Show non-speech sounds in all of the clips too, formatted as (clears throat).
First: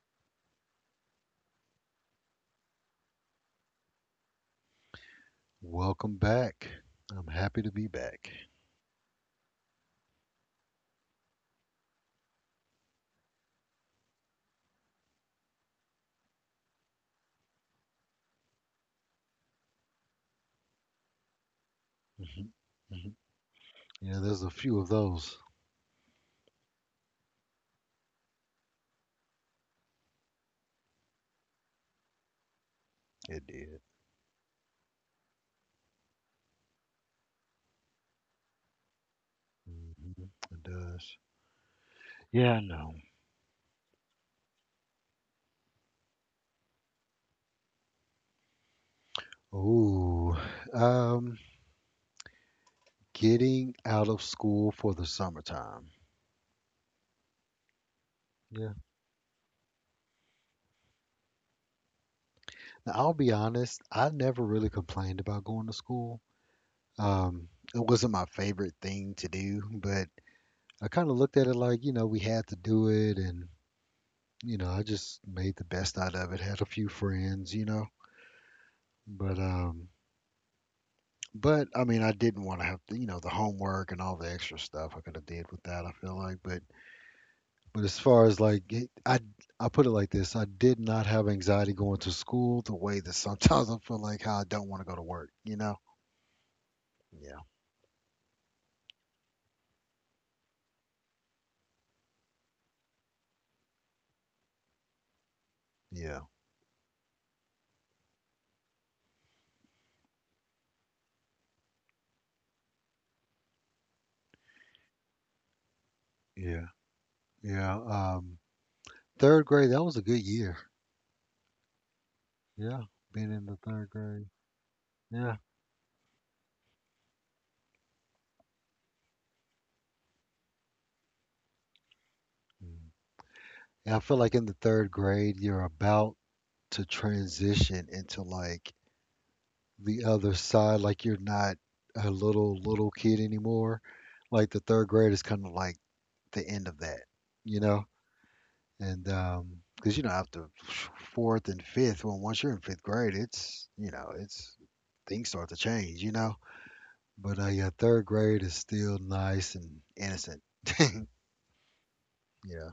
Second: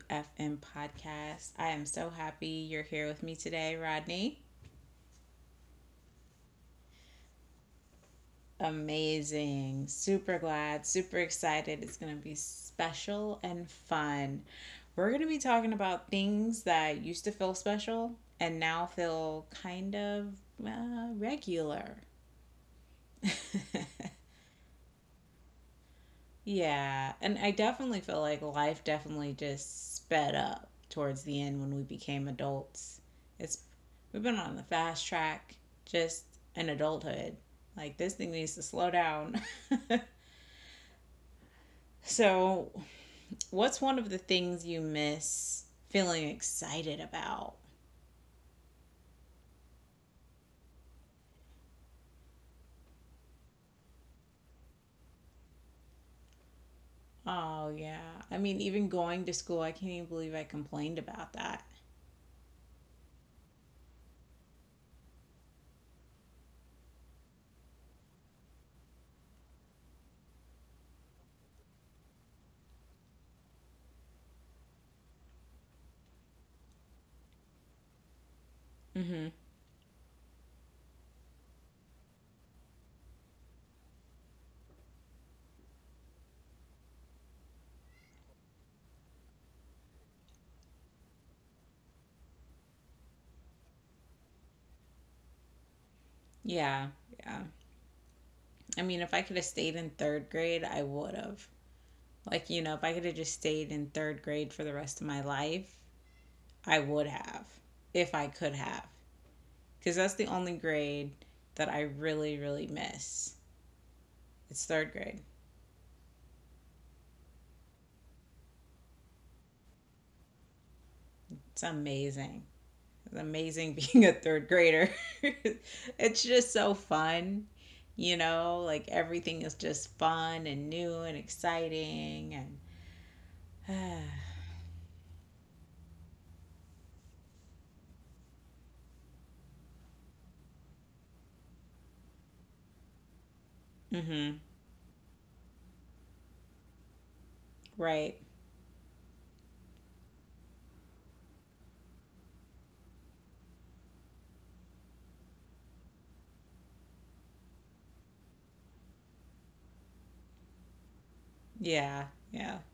WFM podcast. I am so happy you're here with me today, Rodney. Welcome back. I'm happy to be back. Amazing. Super glad, super excited. It's going to be special and fun. We're going to be talking about things that used to feel special and now feel kind of regular. hmm hmm Yeah, (laughs) there's a few of those. Yeah, and I definitely feel like life definitely just sped up towards the end when we became adults. It It's did. we've been on the fast track just in adulthood. Like this thing needs to slow down. (laughs) hmm It does. Yeah, I so, know. what's one of the things you miss feeling excited about? Ooh, um, Getting out of school for the summertime. Oh, yeah. I mean, Yeah. even going to school, I can't even believe I complained about that. Now, I'll be honest, I never really complained about going to school. Um, it wasn't my favorite thing to do, but I kind of looked at it like, you know, we had to do it, and you know, I just made the best out of it. Had a few friends, you know, Mhm. but um, But, I mean, I didn't wanna have to you know, the homework and all the extra stuff I coulda did with that, I feel like, but as far as, like, it I put it like this, I did not have anxiety going to school the way that sometimes I feel like how I don't wanna go to work, you know? Yeah. Yeah, Yeah. I mean, if I could have stayed in 3rd grade, I would have. Like, you know, if I could have just stayed in third grade for the rest of my life, yeah, I would have, if I could have. Because that's the only grade that I really, really miss. It's third grade. yeah, yeah, um, 3rd grade, that was a good year. It's amazing. Yeah, It's being in the amazing (laughs) 3rd being a grade. third grader. (laughs) Yeah. it's just so fun. You know, like everything is just fun and new and exciting and Mm. Yeah, I feel like (sighs) in the 3rd grade, you're about to transition into, like, the other side, like you're not a little kid anymore. uh mhm. Like the third grade is kind of like the end of that, you know. Right. And Because you know after fourth and fifth, when once you're in fifth grade, it's you know it's things start to change, you know. But Yeah, third grade is still nice and innocent. (clears throat) (laughs) Yeah. Yeah. Yeah.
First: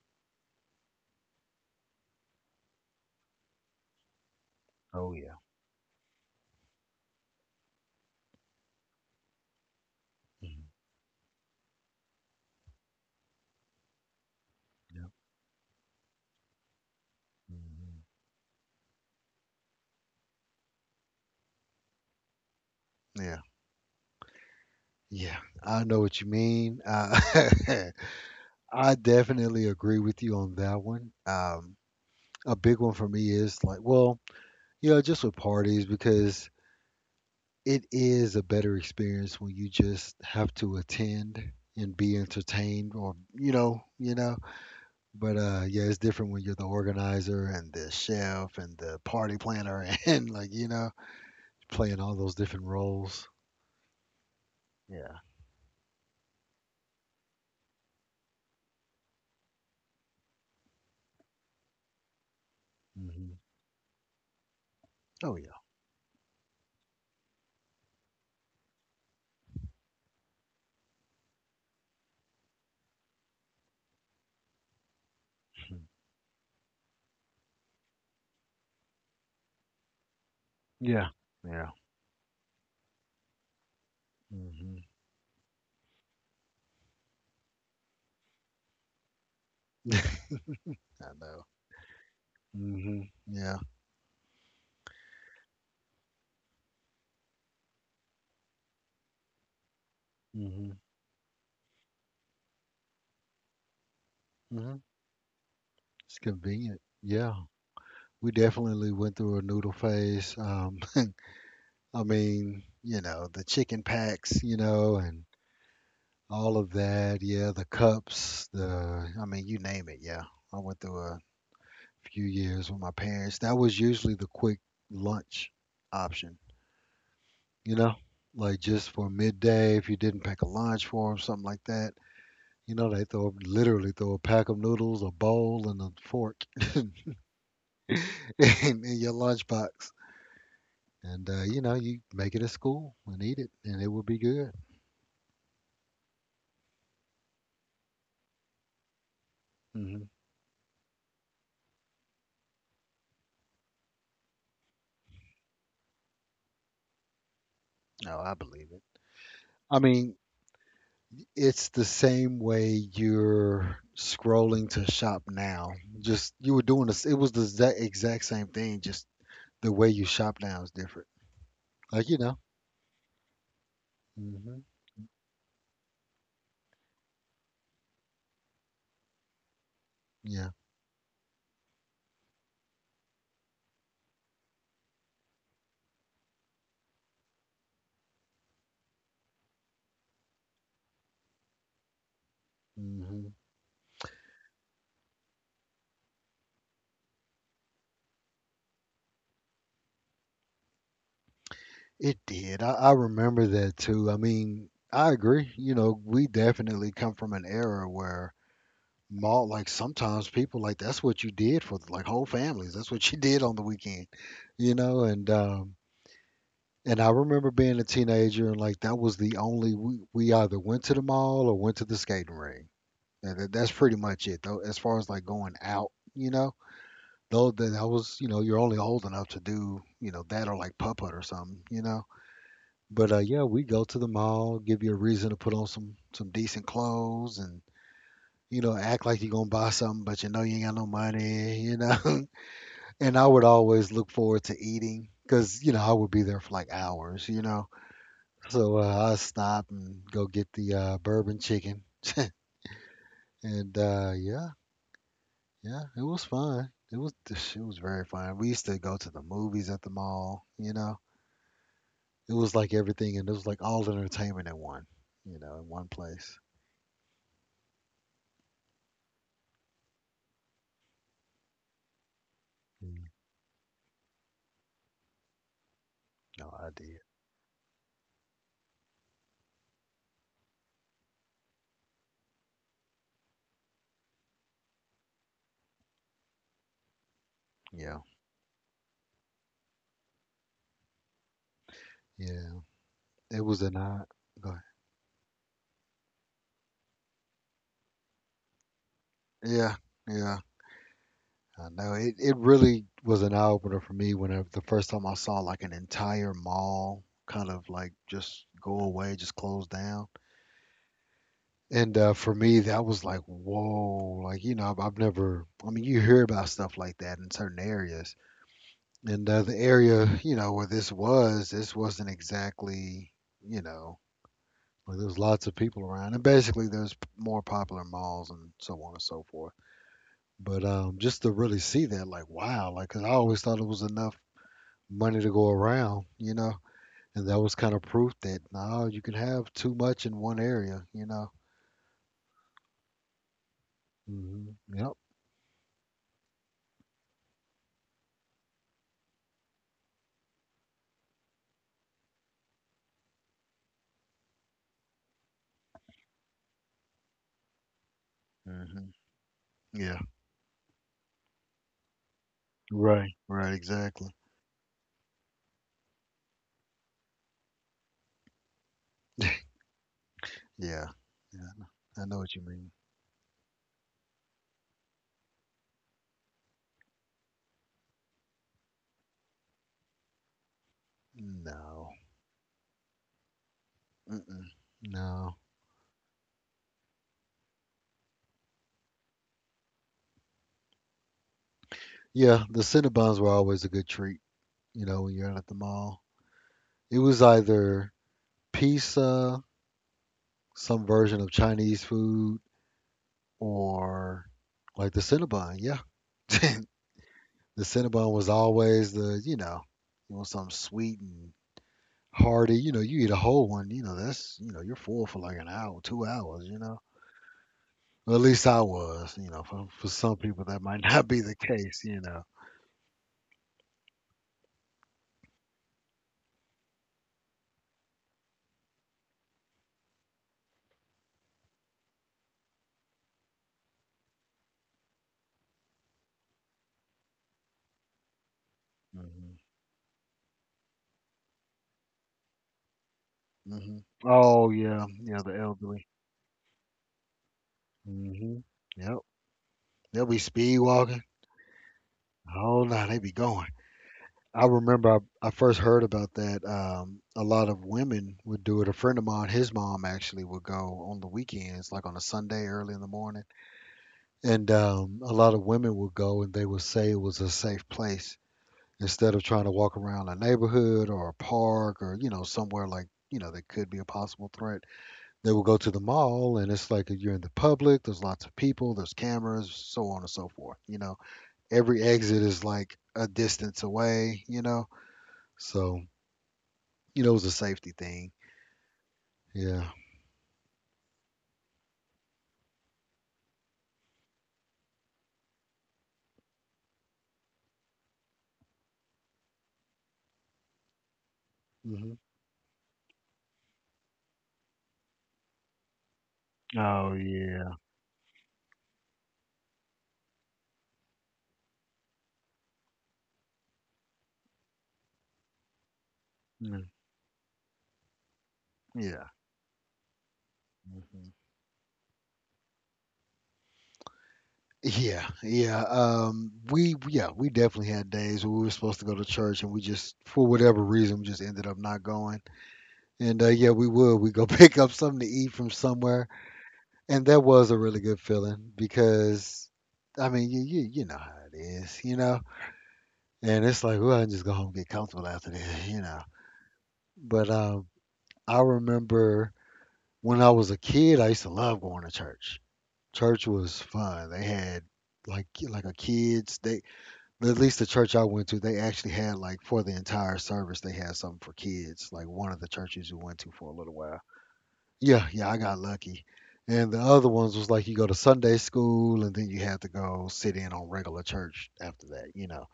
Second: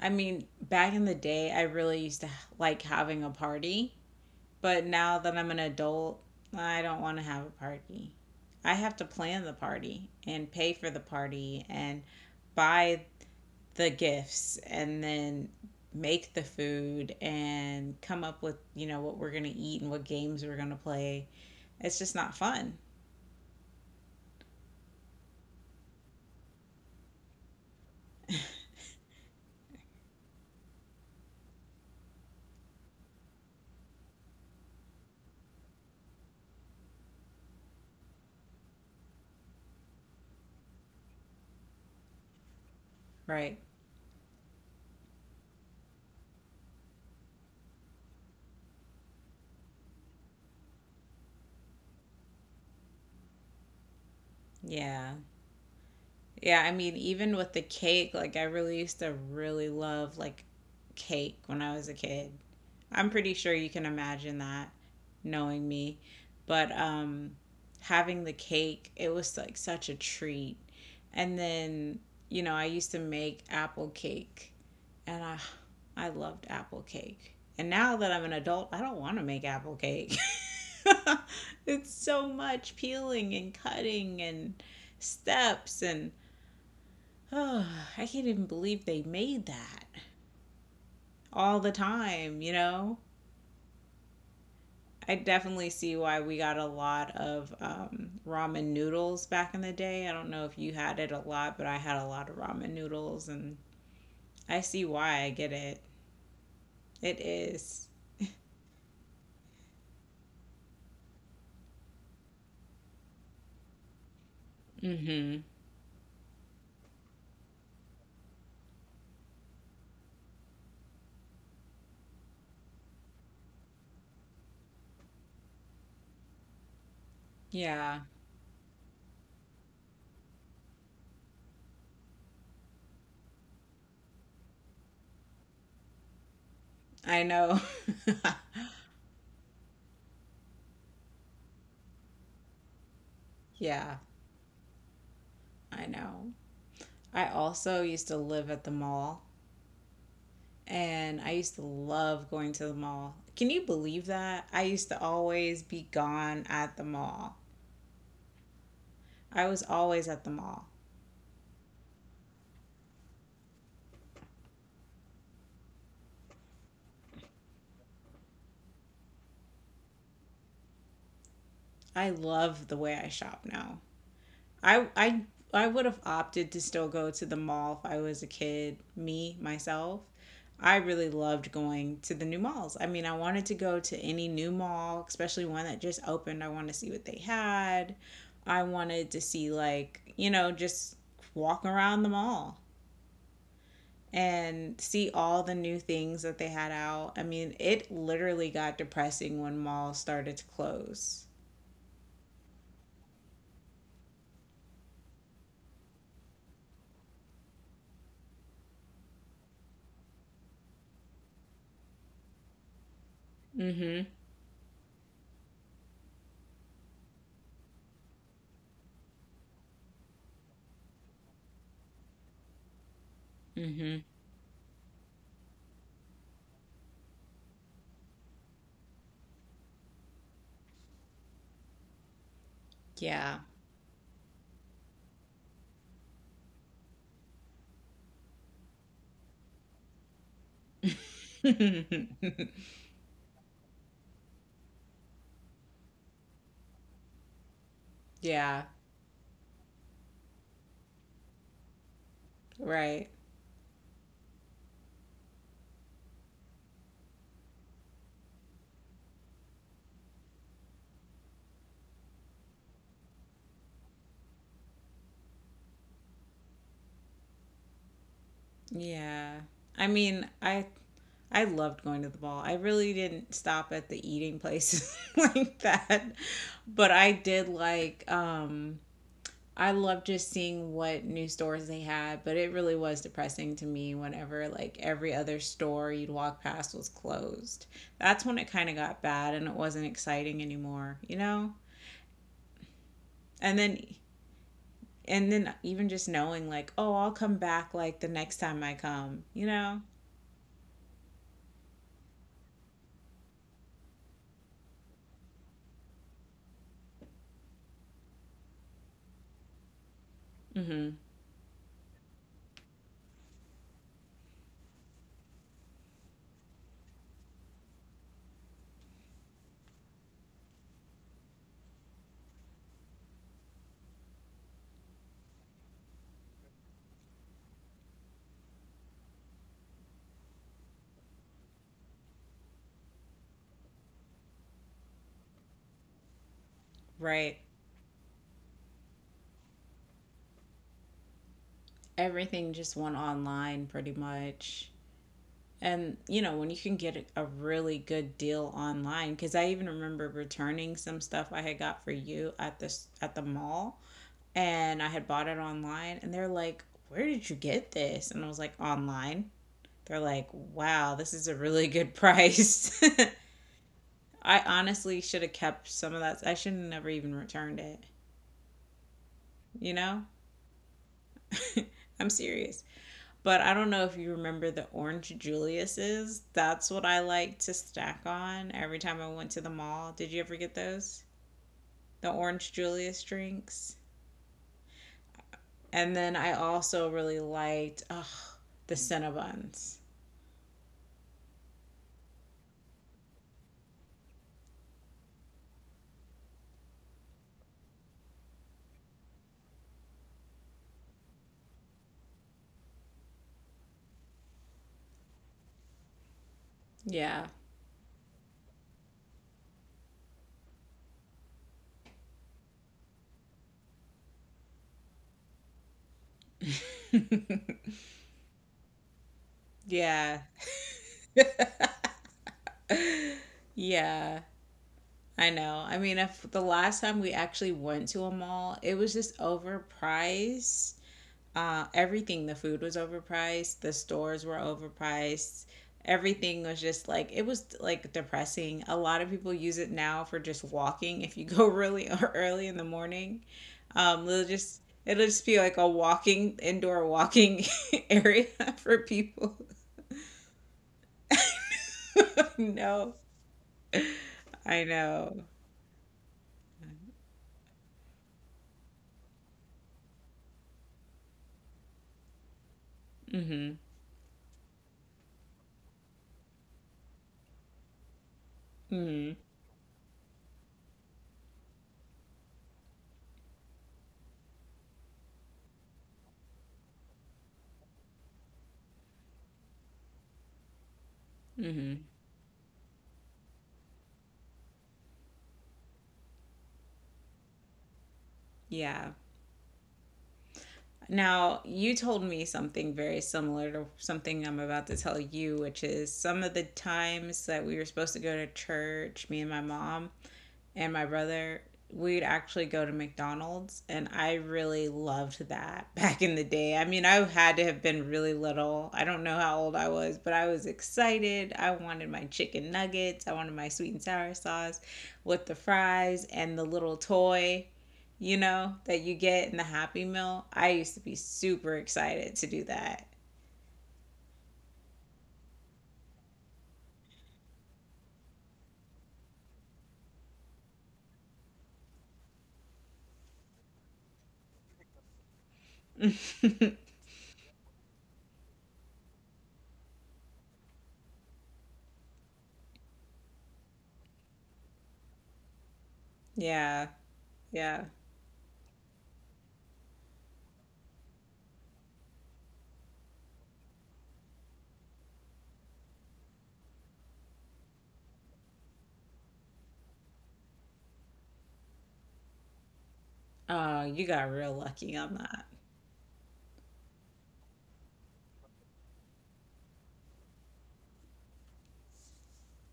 I mean, back in the day, I really used to like having a party. But Oh now yeah. that I'm an adult, I don't want to have a party. I have to plan the party and Mhm. pay for the party and buy the gifts and Yep. then make the food and Mhm. come up with, you know, what we're going to eat and what games we're going to play. It's just not fun. Yeah. Yeah. I know what you mean. (laughs) I definitely agree with you on that one. A big one for me is like, well, you know, just with parties because it is a better experience when you just have to attend and be entertained or you Right. know, you know. But Yeah, it's different when you're the organizer and the chef and the party planner (laughs) and like, you know, playing all those different roles. Yeah. Yeah. Yeah, I mean, even with the cake, like I really used to really love like cake when I was a kid. I'm pretty hmm sure you can imagine that Oh yeah. knowing me. But having the cake, it was like such a treat. And then, you know, I used to make apple cake and I Mhm. I loved apple cake. And now that I'm an adult, I don't want to make apple cake. Yeah. (laughs) Yeah. it's so much peeling and cutting and hmm steps and (sighs) oh, I can't even believe they made that (laughs) I know. all the time, you know? hmm Yeah. I definitely see why we got a lot of ramen noodles back in the day. I don't know if you hmm had it a lot, but I had a lot of ramen noodles, and I hmm see why. I get it. It's convenient. It Yeah. is. We definitely went through a noodle phase. (laughs) I mean, you know, the chicken packs, you know, and Mm-hmm. all of that. Yeah, the cups, the, I mean, you name it. Yeah. I went through a few years with my parents. That was usually the quick lunch option, you know, Yeah, like just for midday if you didn't pack a lunch for them, something like that. You know, they throw literally throw a pack of noodles, a bowl, and a fork (laughs) in, I know. (laughs) in your lunchbox. And You know, you make it at school and eat it, and it Yeah, will be good. I know. I also used to live at the mall, hmm and I used to love going to the mall. Can you believe that? I used to always be gone at the mall. No, I believe it. I was I always mean, at the mall. it's the same way you're scrolling to shop now. Just you were doing this. It was the exact same thing. Just the way you shop now is different. Like I you know. love the way I shop now. hmm I I I would have opted to still go to the mall if I was a kid, me myself. Yeah. I really loved going to the new malls. I mean, I wanted to go to any new mall, especially one that just opened. I wanted to see what they had. I wanted to see like, you know, just walk around the mall hmm and see all the new things that they had out. I mean, it literally got depressing when malls started to close. It did. I remember that too. I mean, I agree. You know, we definitely come from an era where mall like, sometimes people, like, that's what you did for, like, whole families, that's what (laughs) you did on the weekend, Mhm. you know, and I remember being a teenager, and, like, that was the only we either went to the mall or went to the skating ring and that's pretty Mhm. much it, though, as far as, like, going out, you know? Though that I was you know, you're only old enough to do, you know, that or, like, puppet or something, you know? But, Yeah. yeah, we go to the mall, give you a reason to put on some decent clothes and you know, act like you're gonna buy something, but you know you ain't got no money, you know. (laughs) (laughs) And I would always look forward to eating because you know I would be there for like hours, you know. Yeah, I stop and go get the bourbon chicken, (laughs) right. and uh, yeah, yeah, it was fun. It was very fun. We used to go to the movies at the mall, you know. It was like everything, and it was like all entertainment in one, you know, in one place. Yeah. I mean, I loved going to the ball. I really Mm, didn't stop at the eating places (laughs) like that, No, I but did. I did like I loved just seeing what new stores they had, but it really was depressing to me whenever like every other store you'd walk past was closed. Yeah, That's when it kind of got bad and it wasn't exciting anymore, you know? yeah. It And was a then night. Go ahead. and then even just knowing like, oh, I'll come back like the next time I come, you Yeah, know? yeah. I know, it really was an eye opener for me whenever the first time I saw like an entire mall kind of like just go away, just close down. Mm-hmm. And For me, that was like, whoa, like, you know, I've never, I mean, you hear about stuff like that in certain areas. And The area, you know, where this was, this wasn't exactly, you know, like there was lots of people around. And basically, there's more popular malls and so on and so forth. But Just to really see that, like, wow, like, 'cause I always thought it was enough money to go around, you know. And Right. that was kind of proof that no, you can have too much in one area, you know. Everything just went online pretty hmm much. Yep. And, you know, when you can get a really good deal online, because I even remember returning some stuff I had got for you at this at the mall and I had bought it online and they're like, "Where did you get this?" And I was like, hmm "Online." They're Yeah. like, "Wow, this is a really good price." Right. Right. Exactly. (laughs) I honestly should have kept some of that. I should have never even returned it. (laughs) You know? Yeah. (laughs) Yeah. I I'm know what you serious. mean. But I don't know if you remember the orange Julius's. That's what I like to stack on every time I went to the mall. Did you ever get those? No. The orange Julius drinks. Mm-mm. No. And then I also really liked oh, the Cinnabons. Yeah. The Cinnabons were always a good treat, you know, when you're out at the mall. It was either pizza, some version of Chinese food, or like the Cinnabon. Yeah. (laughs) Yeah. The Cinnabon was always the, you know, you want something sweet and hearty. You know, you eat a whole one, you know, that's, you know, you're full for like an hour, 2 hours, you know. (laughs) Well, at least I was, you know, for some yeah. people that might (laughs) not be the case, you know. Yeah. I know. I mean, if the last time we actually went to a mall, it was just overpriced. Everything, the food was overpriced, the stores were overpriced. Everything was just like it was like depressing. A lot of hmm people use it now for just walking. If you go really (laughs) early in the morning, hmm Oh, yeah. it'll Yeah, just the be like a elderly. walking indoor walking (laughs) area hmm for Yep. people. They'll be speed walking. (laughs) Oh, no, no, they be going. I I remember know. I first heard about that. A lot of women would do it. A friend of mine, his mom actually would go on the weekends, like on a Sunday early in the morning. Mhm. And A lot of women would go and they would say it was a safe place instead Mhm. of trying to walk around a neighborhood or a park or, you know, somewhere like, you know, that could be a possible threat. They would go to the mall and it's like you're in the public, there's lots of people, there's cameras, so on and so forth. You know, every Mhm. exit is like a distance away, you know? So, you know, it was a safety thing. Yeah. Yeah. Now, you told me something very similar to something I'm about to tell you, which is some of the times that we were supposed to go to church, me and my mom, and my brother, hmm we'd actually go to McDonald's, and I really loved that (laughs) back in the day. I mean, Oh I had to yeah. have been really little. I don't know how old I was, but I was excited. I wanted my chicken nuggets, I wanted my sweet and sour sauce with the fries and the Yeah. little toy, you know, that you Yeah. get in the Happy Meal. I used to be hmm super excited to do that. Yeah, yeah. We Yeah, we definitely had days where we were supposed to go to church and we just for whatever reason we just ended up not going. And Yeah, we would we go (laughs) pick up something to eat from somewhere, (laughs) and that was a really good feeling because I mean you know how it is, you know. And it's like well, I can just go home and get comfortable after this, you know. yeah, But yeah. I remember when I was a kid, I used to love going to church. Church was fun. They had like a kids they at least the church I went to, they actually had like for the entire service, they had something for kids. Like one of the churches we went to for a Oh, little you while. got real lucky on Yeah, that. yeah, I got lucky. And the other ones was like you go to Sunday school and then you have to go sit in on regular church after that, you know.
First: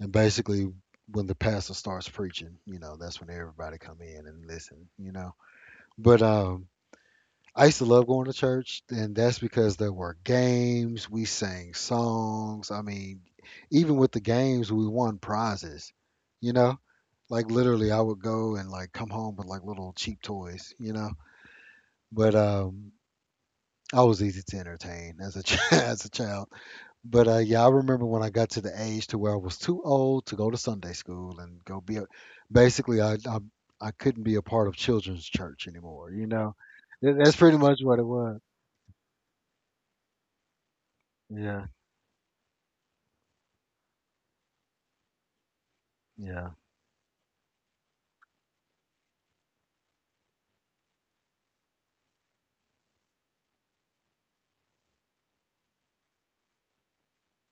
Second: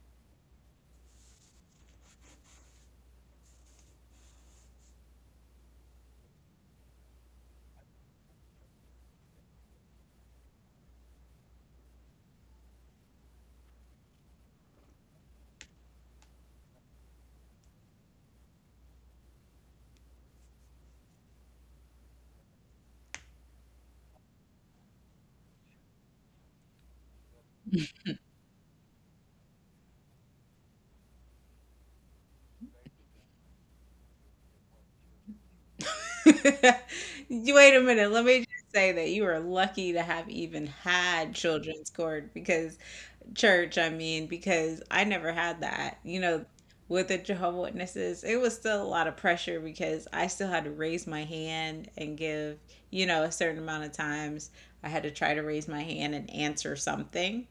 And basically when the pastor starts preaching, you know, that's when everybody come in and listen, you know. But I used to love going to church, and that's because there were games. We sang songs. I mean, even with the games, we won prizes. You know, like literally, I would go and like come home with like little cheap toys. You know, but I was easy to entertain as a (laughs) as a child. But Yeah, I remember when I got to the age to where I was too old to go to Sunday school and go be. A, basically, I couldn't be a part of children's church anymore. You know, (laughs) that- that's pretty Wait much a what it minute. Let was. me just say that you are lucky to have even had Yeah. children's court because church, I mean, because I never had that. You know, Yeah. with the Jehovah Witnesses, it was still a lot of pressure because I still had to raise my hand and give, you know, a certain amount of times I had to try to raise my hand and answer something.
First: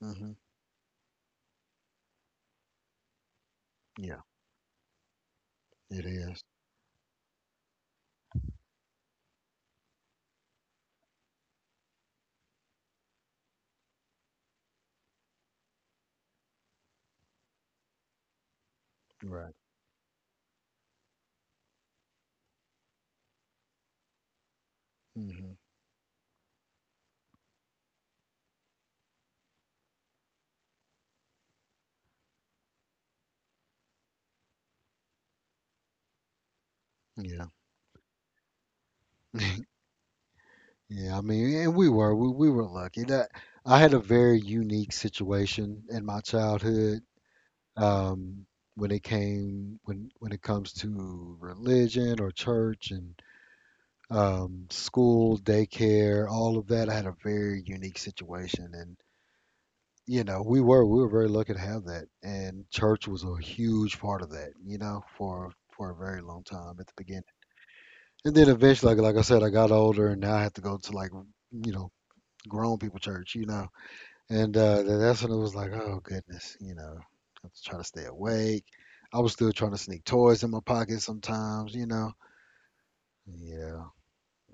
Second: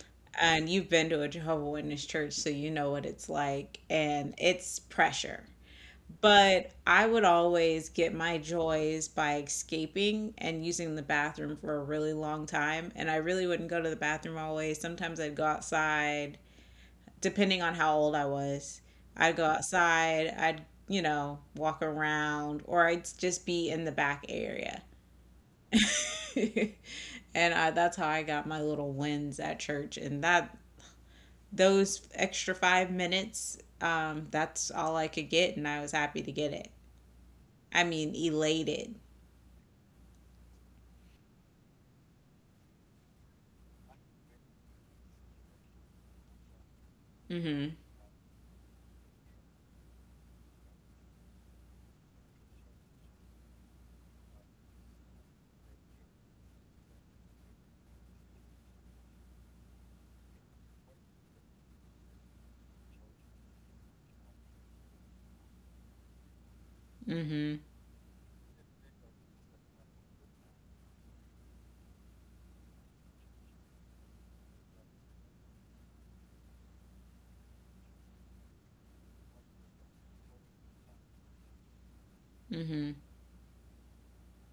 hmm And you've been to a Jehovah Witness church, so you know what it's like, Yeah. and it's pressure. It is. But I would always get my joys by escaping and using the bathroom for a really long time. And I really wouldn't go to the bathroom always. Sometimes I'd go outside, depending on how old I was. I'd go Right. outside, I'd, you know, walk around, or I'd just be in the back area. hmm (laughs) and I, that's how I got my little wins at church. And that, those extra 5 minutes, that's all I could get. And I was happy to get it. Yeah. I mean, elated. Yeah, I mean, and we were lucky that I had a very unique situation in my childhood Mm-hmm. um, when it came when it comes to religion or church and school, daycare, all of that. I had a very unique situation, and you know, we were very lucky to have that, and church was a huge part of that, you know, for a very long time at the beginning. Mm-hmm. And then eventually, like I said, I got older and now I have to go to, like, you know, grown people church. And that's when it was like, oh goodness, I was trying to stay awake. I was still trying to sneak toys in my pocket sometimes. Mm-hmm. Yeah,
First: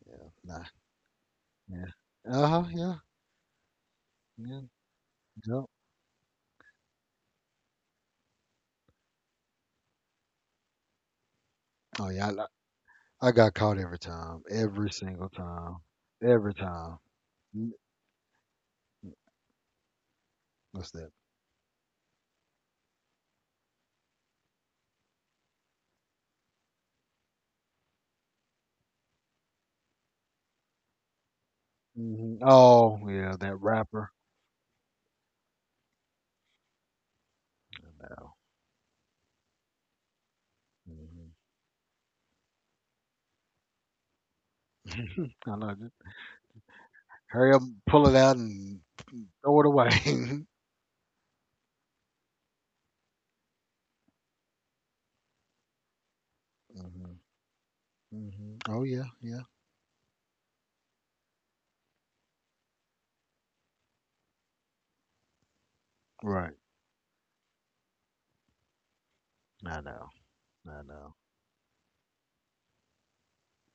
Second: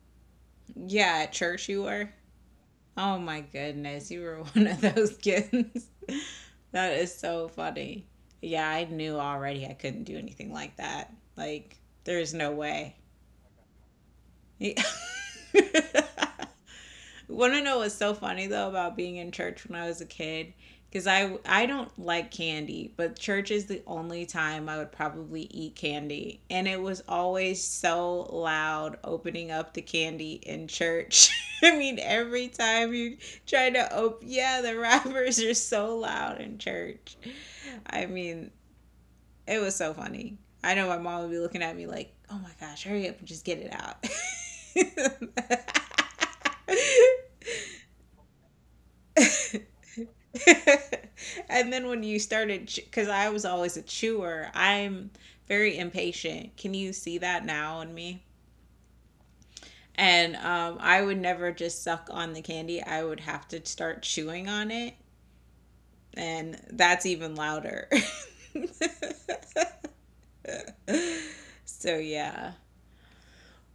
yeah, nah, Yeah, at church you yeah. were? Uh-huh, yeah, Oh my goodness, you were (laughs) yeah, one of those yep. kids. (laughs) that is so funny. Yeah, I knew already I couldn't do anything like that. Like, Oh yeah, there's no way. I got caught every time, every single time, every time. (laughs) Want to Mm. know what's so funny though about being in church when I was a kid? What's Because that? I don't like candy, but church is the only time I would probably eat candy, and it was always so loud opening up the candy in church. (laughs) I mean, every time Oh you yeah, that try to rapper. open, yeah, the (laughs) wrappers are so loud in church. I Oh, mean, it was so funny. I know my mom would mhm. be looking at me like, "Oh my gosh, hurry up and just get it out." (laughs) I know. Just hurry up, pull it out, and (laughs) throw (laughs) it away. (laughs) (laughs) and then when you started, because I was always a chewer, I'm very impatient. Can you see that hmm now in me? Oh yeah, yeah. And I would never just suck on the candy. I would have to start chewing on it. Right. And that's even louder. I know. I know. (laughs) so, yeah.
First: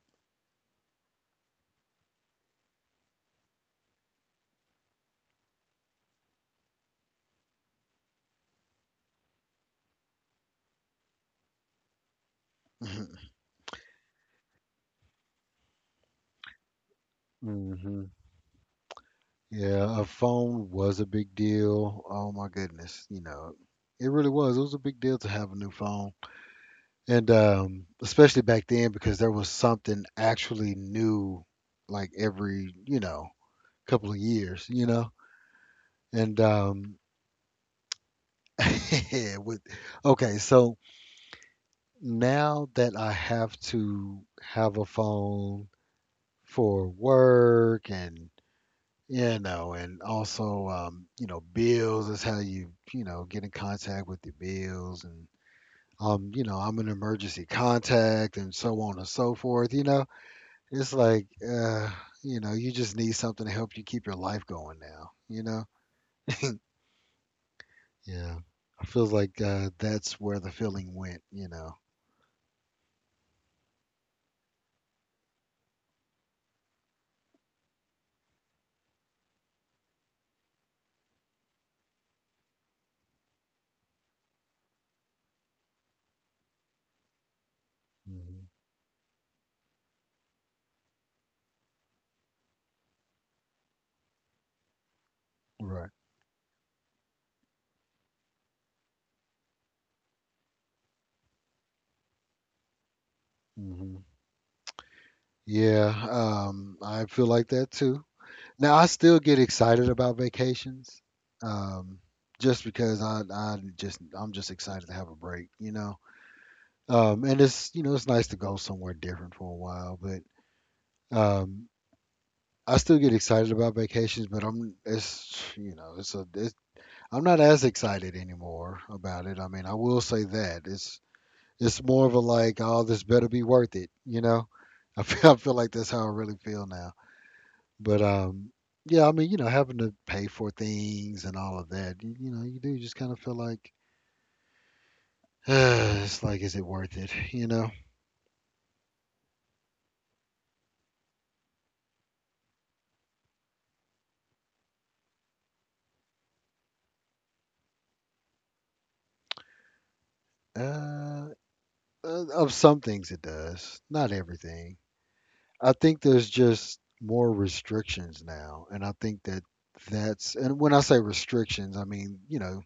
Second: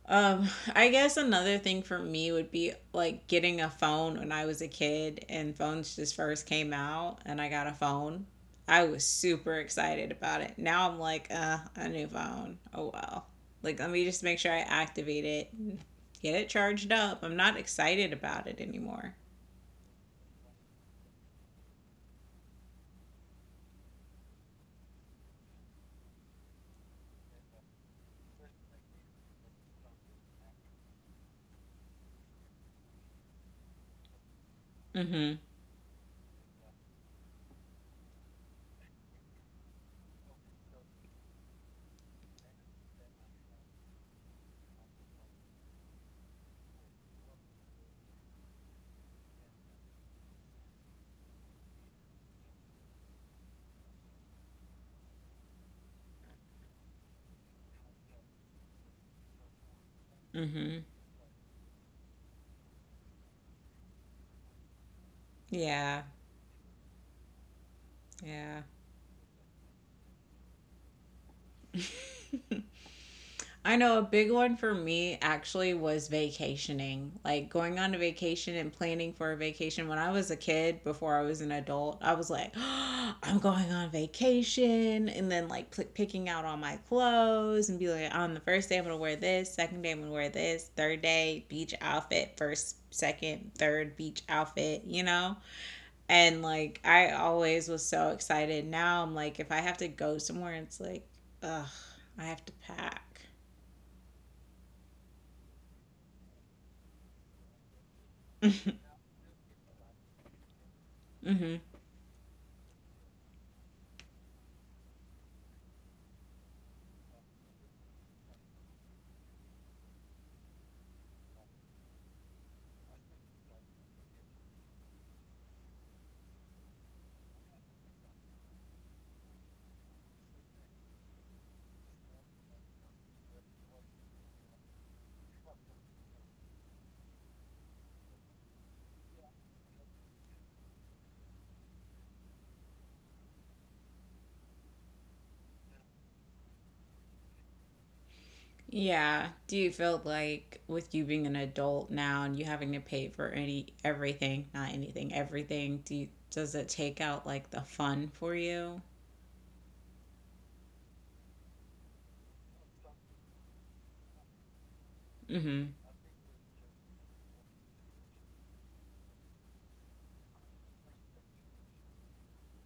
Um, (laughs) I guess another thing for me would be like getting a phone when I was a kid and phones just first came out and I got a phone. I was super excited about it. Now I'm like, a new phone. Oh well. Like let me just make sure I activate it and get it charged up. I'm (laughs) not hmm excited about it anymore. Yeah, a phone was a big deal. Oh my goodness, it really was. It was a big deal to have a new phone, and especially back then because there was something actually new, like every couple of years, Mm-hmm. and (laughs) with okay, so now that I have to have a phone for work and also, bills is how you you know get in contact with your bills, and I'm an emergency contact and so on and so forth. Mm-hmm. It's like, you just need something to help you keep your life going now. Yeah. Yeah, Yeah. I feels like, that's where the feeling went. (laughs) I know a big one for me actually was vacationing, like going on a vacation and planning for a vacation. When I was a kid, before I was an adult, I was like, (gasps) I'm going on vacation, and then like picking out all my clothes and be like, "Oh, on the Hmm, first day I'm gonna wear this, second day I'm gonna wear this, third day beach outfit, first, second, third beach outfit, you know?" right. And like I always was so excited. Now I'm like, if I have to go somewhere, it's like, ugh, I have to pack. Hmm, yeah. I feel like that too. Now I (laughs) still get excited about vacations, hmm. um, just because I'm just excited to have a break. And it's you know it's nice to go somewhere different for a while, but um, I still get excited about vacations, but I'm it's you know it's a it's, I'm not as excited anymore about it. I mean, I will say that it's more of a, like, oh, this better be worth it. (laughs) I feel like that's how I really feel now. But yeah, I mean, having to pay for things and all of that, you do just kind of feel like, (sighs) it's like, is it worth it? (laughs) Yeah. Do you feel like with you being an adult now and you having to pay for any everything, not anything, everything, does it take out like the fun for you? uh, of some things it does, not everything. I Hmm. think there's just more restrictions now, and I think that, that's, and when I say restrictions, I mean,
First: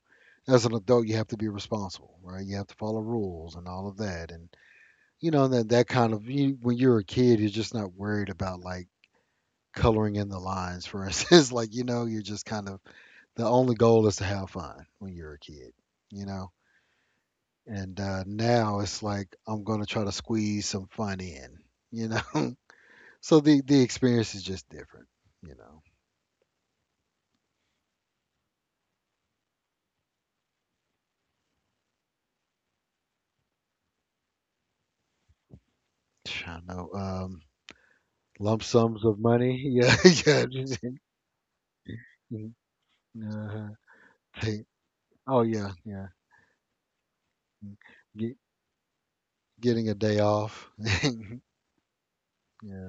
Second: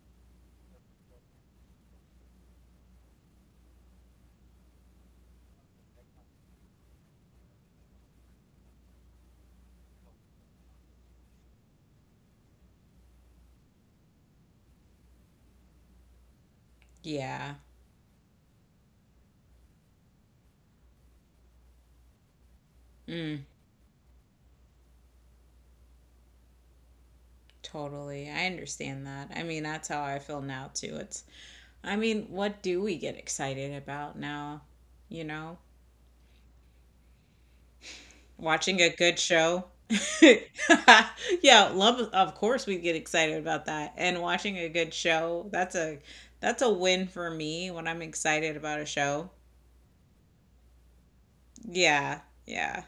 as an adult, you have to be responsible, right? You have to follow rules and all of that, and you know that that kind of, you, when you're a kid, you're just not worried about, like, coloring in the lines, for instance. (laughs) Like, you're just kind of, the only goal is to have fun when you're a kid, you know? Yeah. And now it's like I'm going to try to squeeze some fun in, you know? (laughs) So Mm, the experience is just different, you know? totally. I understand that. I mean, that's how I feel now too. It's I mean, what do we get excited about now, you know? I know. Lump Watching a sums of good money. (laughs) show. Yeah. (laughs) Yeah, love, of Yeah. course we get (laughs) excited about uh that. And watching hey. a good Oh, show, yeah. Yeah. that's a win for me when I'm Get, excited about a show. getting a day off. (laughs) Yeah. Yeah, yeah,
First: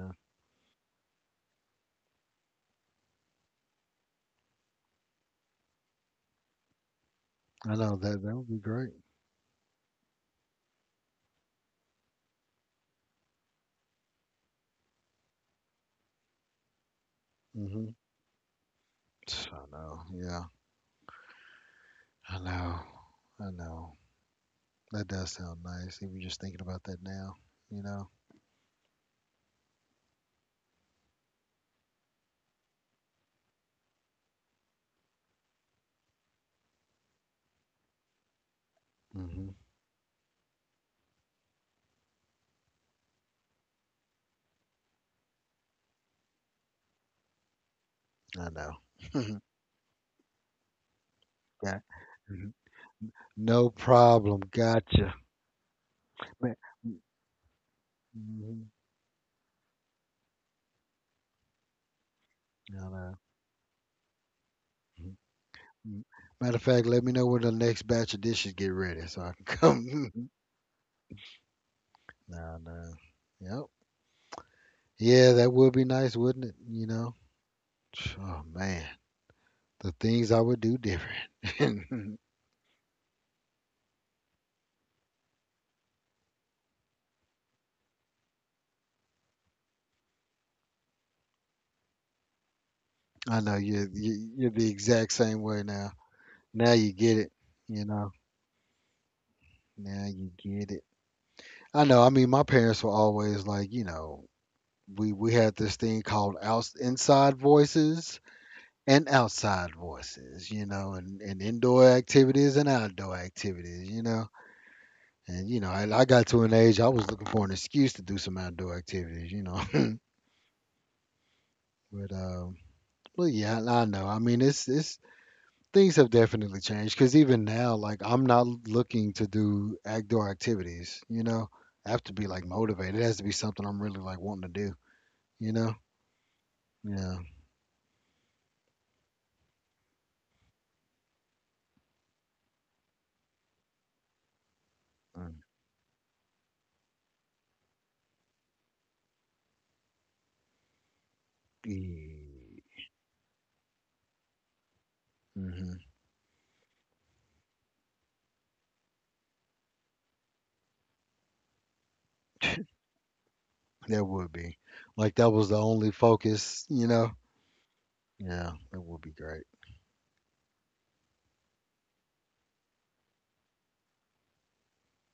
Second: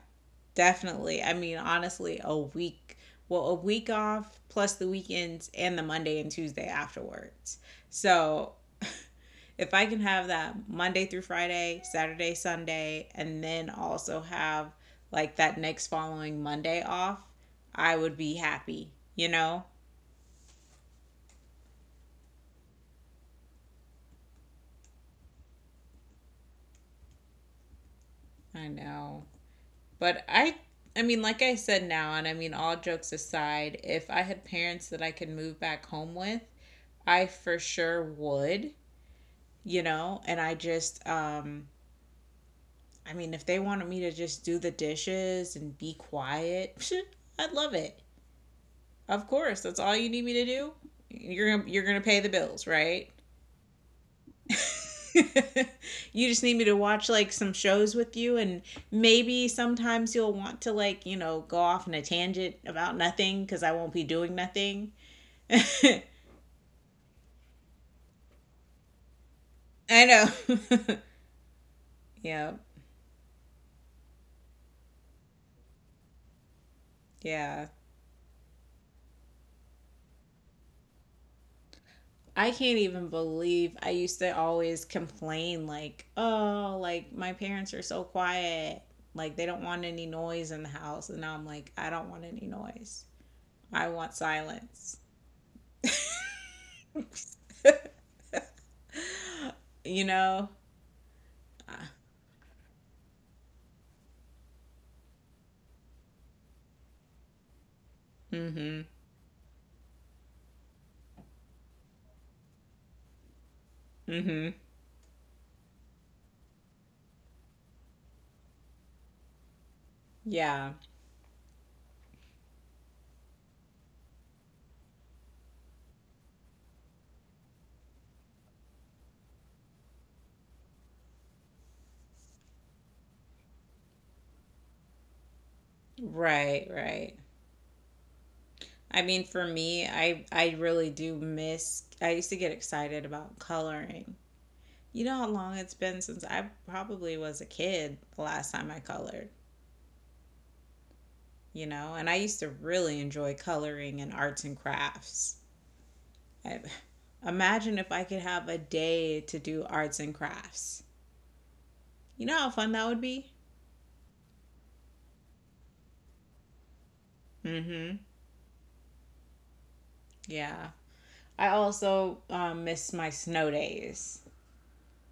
definitely. I mean, honestly, well, a week off plus the weekends and the Monday and Tuesday afterwards. I know that that would So, be great. if I can have that Monday through Friday, Saturday, Sunday, and then also have like that next following Monday off, Hmm. I would be happy, you know? I know. Yeah. I know. I know. That does sound nice. Even just thinking about that now, you know. I know. But I mean, like I said now, and I mean all jokes aside, if I had parents that I could move back home with, I for sure would, hmm you know? And I just I mean, if they wanted me to just do the dishes and be quiet, (laughs) I'd love it. I know. Of (laughs) course, that's all you need me to do. Yeah. You're gonna pay the Mhm. bills, right? No problem. Gotcha. (laughs) You just Ma- need me to watch like some shows with you, and mhm. maybe sometimes you'll want to like go off on a tangent I about know. nothing because I won't be doing nothing. Mhm. (laughs) I M- Matter of fact, let me know when the next batch of dishes get ready so I can know. come. (laughs) (laughs) Yeah, No, no. Yep. Yeah, that would be nice, wouldn't it? You know. yeah. (tsk) Oh man, the things I would do different. I can't even believe I used to always complain like, oh, like my parents are so quiet, like they don't want any noise in the house, and now I'm like, I don't want any noise. (laughs) I know you're I want you're the silence. exact same way now. Now you get it, you know. You Now you know? get it. I know. I mean, my parents were always like, we had this thing called outs, inside voices Mm hmm. and outside voices, and indoor activities and outdoor activities, you Mm know. hmm. And I got to an age I was looking for an excuse to do some outdoor activities. (laughs) Yeah. but um, but yeah, I know. I mean, it's things have definitely changed because even now, like, I'm not looking to do outdoor activities. I have to be, like, motivated. It has to be something I'm really, like, wanting to do. You know? Right, right. Yeah. I mean, for me, I really do miss. I used to get excited about coloring. You know how Uh, long it's been since I probably was a kid the last time I colored. You e, know, and I used to really enjoy coloring and arts and crafts. Mm-hmm. I, Imagine if I could have a day to do arts and crafts. You know how fun that would be. (laughs) That would be, like, that was the only focus. You know? Mm-hmm. Yeah, that would be great. Yeah. I also miss my snow days.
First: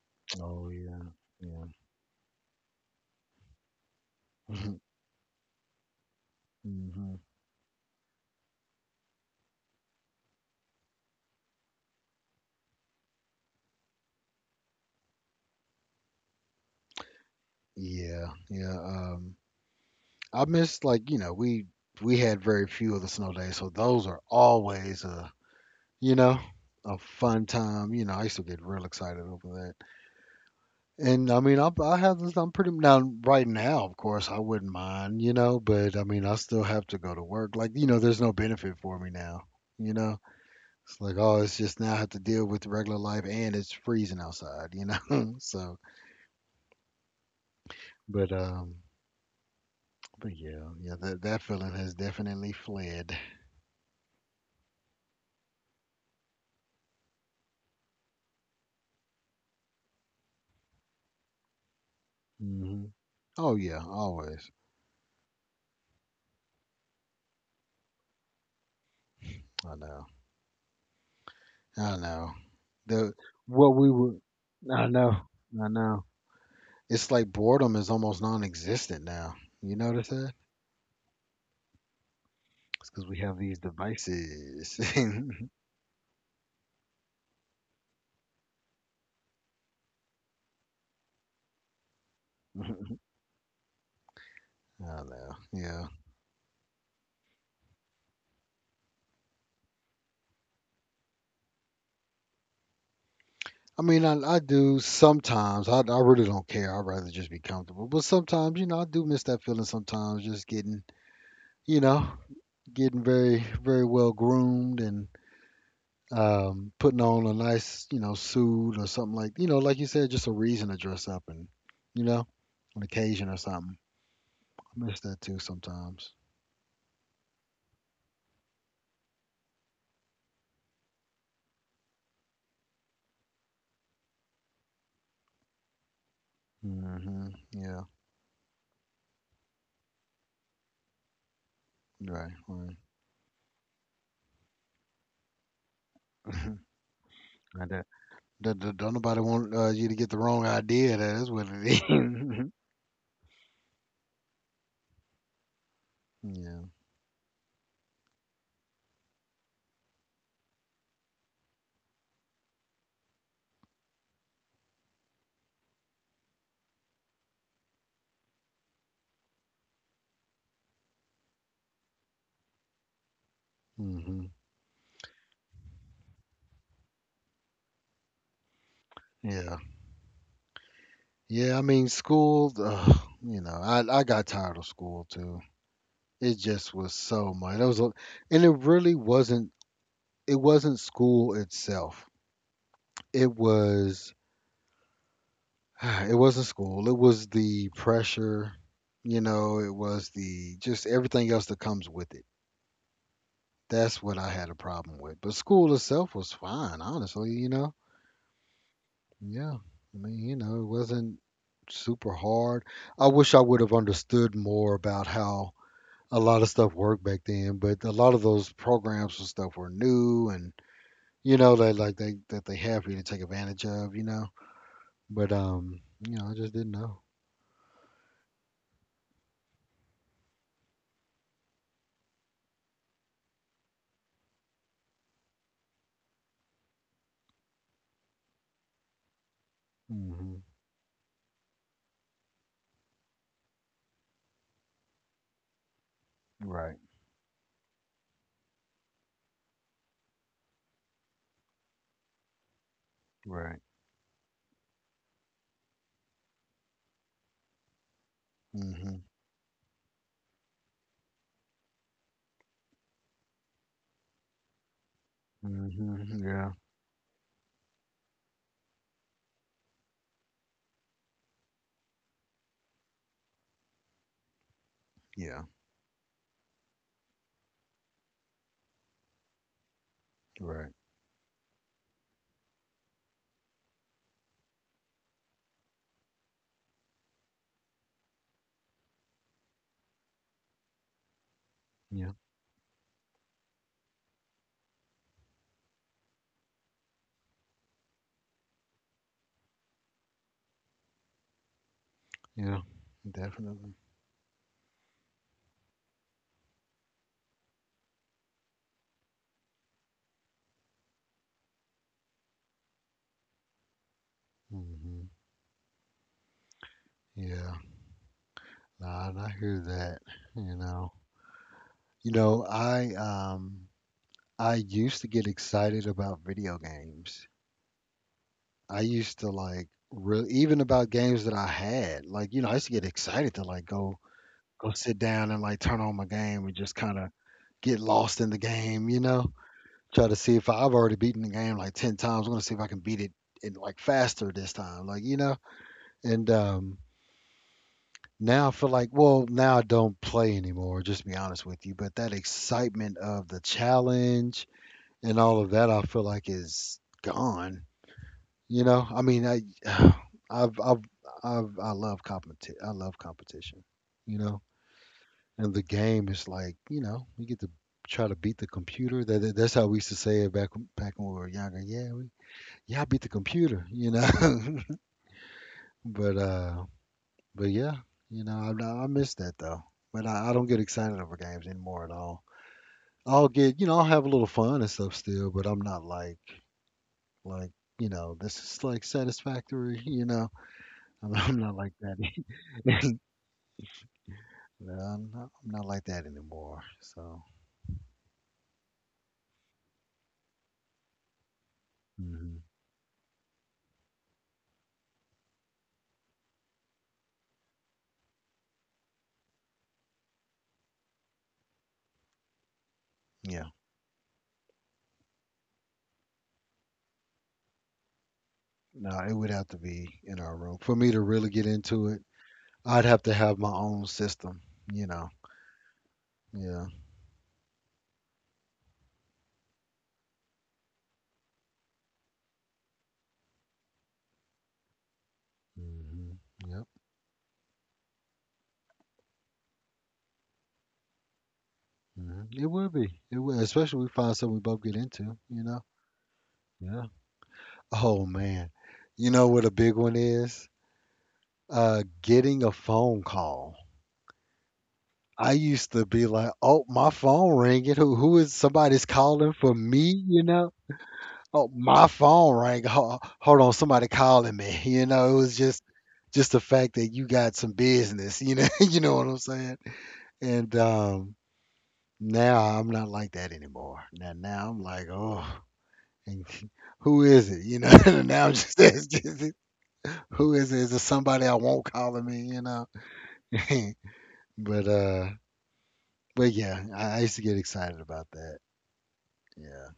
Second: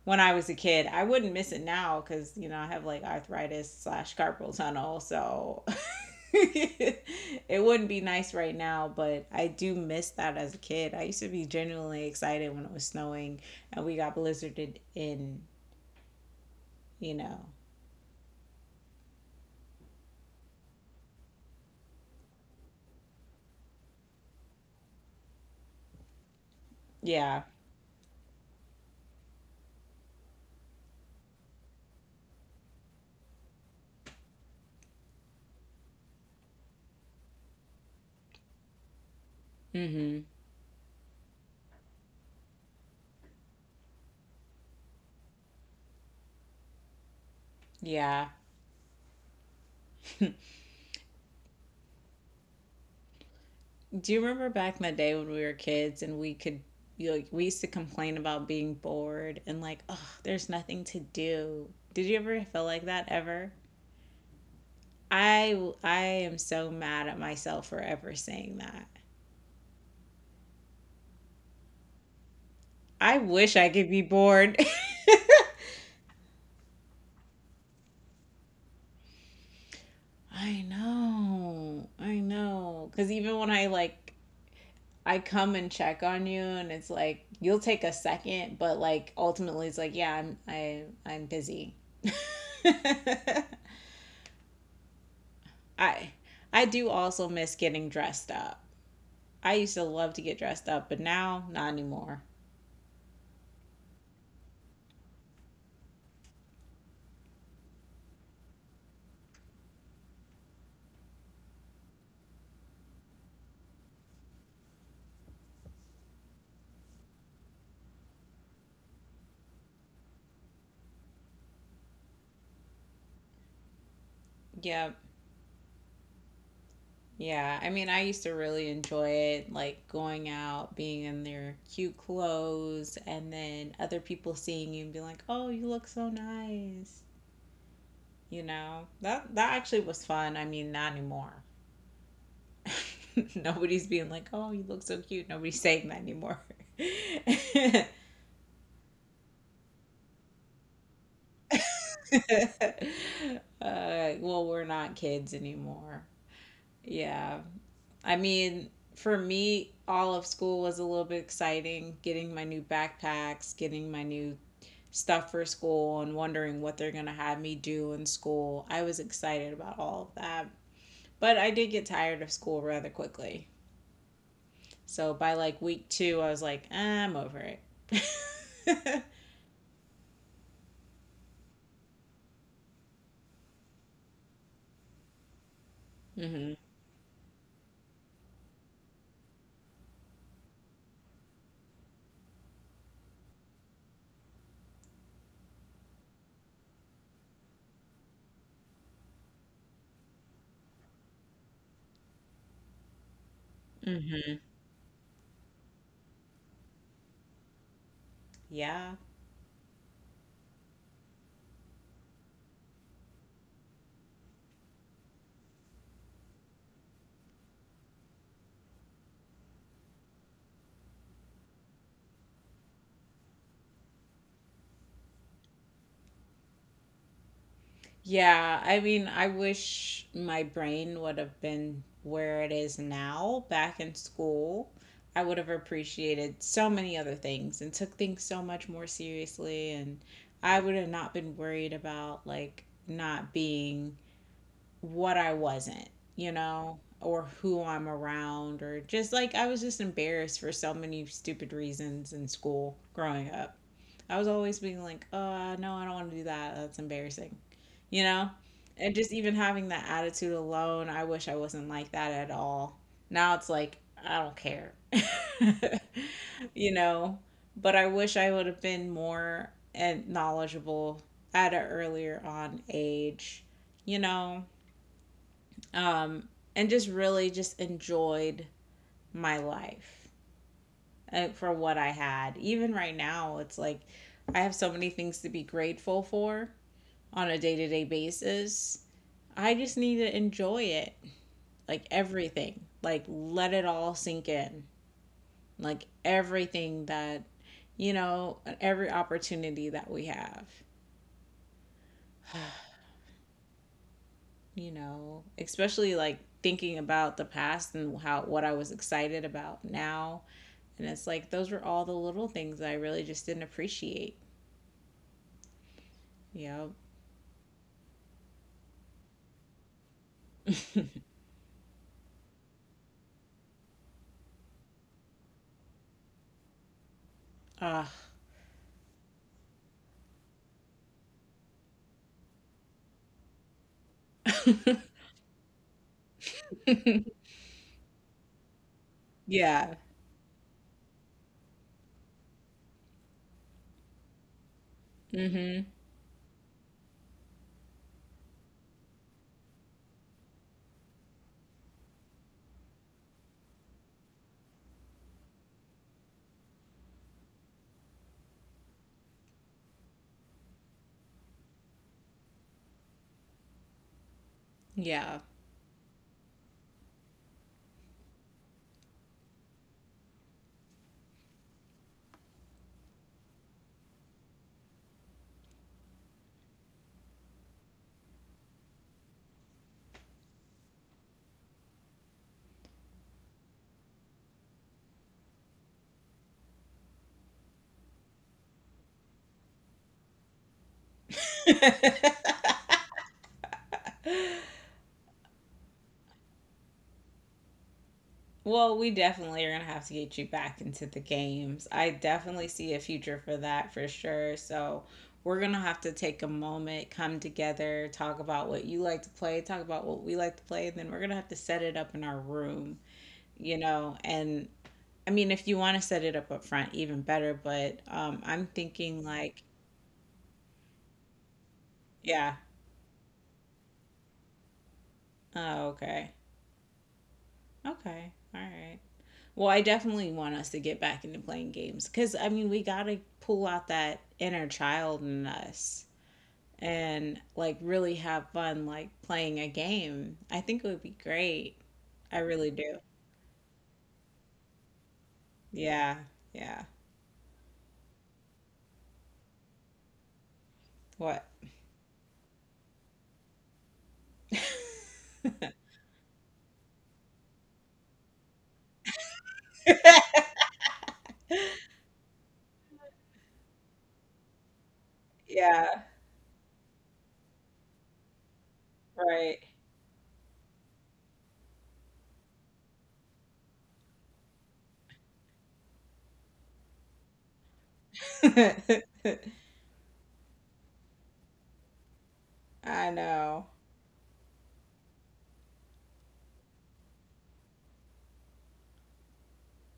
When I was a Oh kid, I yeah, wouldn't miss it now because you know I have like arthritis slash carpal yeah. (laughs) tunnel, so (laughs) hmm it wouldn't be nice right now. But I do miss that as a kid. I used to be genuinely excited when it was snowing and we got blizzarded in. You know, Yeah, yeah. I miss, like, we had very few of the snow days, so those are always you know, a yeah, fun time. I used to get real excited over that. And I mean, I have this, now, right now, of course, I wouldn't mind, but I mean, I still have to go to work. Like, there's no benefit for me now, you mm-hmm, know? It's like, oh, it's just now I have to deal with regular life and it's freezing outside, you know? (laughs) So, yeah. but, um, but (laughs) yeah, yeah, that feeling has definitely fled. Do you remember back in the day when we were kids and we could, you know, we used to complain about being bored and like, oh, there's nothing to do. Did you ever feel like hmm that ever? Oh, yeah, always. I am so mad at myself for ever saying that. I know. I know. The I wish I what could we be would bored. I know. I know. It's like boredom is almost non-existent now. You notice that? (laughs) I know. I know. It's because Cuz we even have when these I, like, devices. (laughs) I I come and check on you and it's like you'll take a second, but like ultimately it's like, yeah, I'm busy. (laughs) know. Yeah. I I do also miss getting dressed up. I used to love to get dressed up, but now not anymore. I mean, I do sometimes. I really don't care. I'd rather just be comfortable. But sometimes, I do miss that feeling sometimes, just you know, getting very, very well groomed and, putting on a nice, suit or something, like, like you said, just a reason to dress up, and you know, an occasion or something. I Yep. miss that too sometimes. Yeah. I mean, I used to really enjoy it, like going out, being in their cute clothes, and then other people seeing you and being like, "Oh, you look so nice." Yeah. You know that that actually was fun. I mean, not anymore. Right. Right. (laughs) Nobody's being like, "Oh, you look so cute." Nobody's saying that anymore. (laughs) (laughs) I don't nobody want, you to get the wrong idea. That is what it is. (laughs) Well, we're not kids anymore. Yeah. Yeah. I mean, for me, all of school was a little bit exciting getting my new backpacks, getting my new stuff for school, and wondering what they're going to have me do in school. I was excited about all of that. But I did get tired of school rather quickly. hmm So by like week two, I was like, "Ah, I'm over it." (laughs) Yeah. Yeah. I mean, school. I got tired of school too. It Hmm. just was so much. It was, and it really wasn't. It wasn't school itself. It was, (sighs) it wasn't school. It was the pressure. It was the just everything else that comes with it. That's what I Hmm. had a problem with. But school itself was fine, honestly. Yeah. Yeah. I mean, it wasn't super hard. I wish I would have understood more about how a lot of stuff worked back then, but a lot of those programs and stuff were new, and you know that, like, they, that they have for you to take advantage of. But I just didn't know. Yeah, I mean, I wish my brain would have been where it is now, back in school. I would have appreciated so many other things and took things so much more seriously. And Mm-hmm. I would have not been worried about like not being what I wasn't, you Right. know, or who I'm around, or just like I was just embarrassed for so many stupid reasons in school growing up. Right. I was always being like, oh, no, I don't want to do that. That's embarrassing, you know? And Mhm. just even having that attitude alone, I wish I wasn't like that at all. Now it's like, I don't care, Mhm. Yeah. (laughs) you know? But I wish I would have been more and knowledgeable at an earlier on age, you know Yeah. um, and just really just enjoyed my life Right. For what I had. Even right now, it's like I have so many things to be grateful for on a day to day basis. I just need to enjoy it, like Yeah. everything, like let it all sink in, like everything that, you know, every opportunity that we have, Yeah. Definitely. you know, especially like thinking about the past and how what I was excited about now. And it's like those were all the little things I really just didn't appreciate, Mhm. you Yeah. Nah, and I hear that. You know. (laughs) know. You know. I used to get excited about video games. Ah. I used to like real even about games that I had. Like, I used to get excited to, like, go (laughs) sit down and, like, turn on my game and just kind of get lost in the game. You know. Yeah. Try to see if I've already beaten the game like 10 times. I'm going to see if I can beat it in, like, faster this time. Like, you know, Mhm. and Now I feel like, well, now I don't play anymore, just to be honest with you. But that excitement of the challenge and all of that, I feel like, is gone. I mean, I, (sighs) I've, I've, I love competition. I love competition, you know, Yeah. and the game is like, you get to try to beat the computer. That, that's how we used to say it back when we were younger. Yeah, we. Yeah, I beat the computer. (laughs) but uh, but yeah, I miss that though. But I don't get excited over games anymore at all. I'll get, you know, I'll have a little fun and stuff still, but I'm not like this is like satisfactory. (laughs) I'm, (laughs) I'm not like that. (laughs) No, I'm not like that anymore. So, Well, we definitely are gonna have to get you back into the games. I mhm, definitely see a future for that for sure. So we're gonna have to take a moment, come together, talk about what you like to play, talk about what we like to play, and then we're gonna have to set it up in our room, yeah, you know. And I mean, if you want to set it up up front, even better. But I'm no, thinking it would like. have to be in our room for me to really get into it. Yeah. I'd have to have my own system, you know. Oh, okay. Yeah. Okay. All right. Well, I definitely want us to get back into playing games because, I mean, we got to pull out that inner child in us hmm Yep. and, like, really have fun, like, playing a game. I think it would be great. I Mhm. It really would do. be. It would, especially if we find something we both get into, you know? Yeah. Yeah. Yeah. Oh man. You know what a big one is? What? (laughs) Getting a phone call. I used to be like, "Oh, my phone ringing. Who is, somebody's calling for me, you know? Oh, my phone rang. Hold on, somebody calling me." (laughs) It was just Yeah. just the fact that you got some business, (laughs) you know what I'm Right. saying? And now I'm not like that anymore. Now I'm like, "Oh," and (laughs) who is it? (laughs) Now I'm just (laughs) asking, who is it? Is it somebody I won't call me? (laughs) I know. (laughs) but uh, but yeah, I used to get excited about that. Yeah,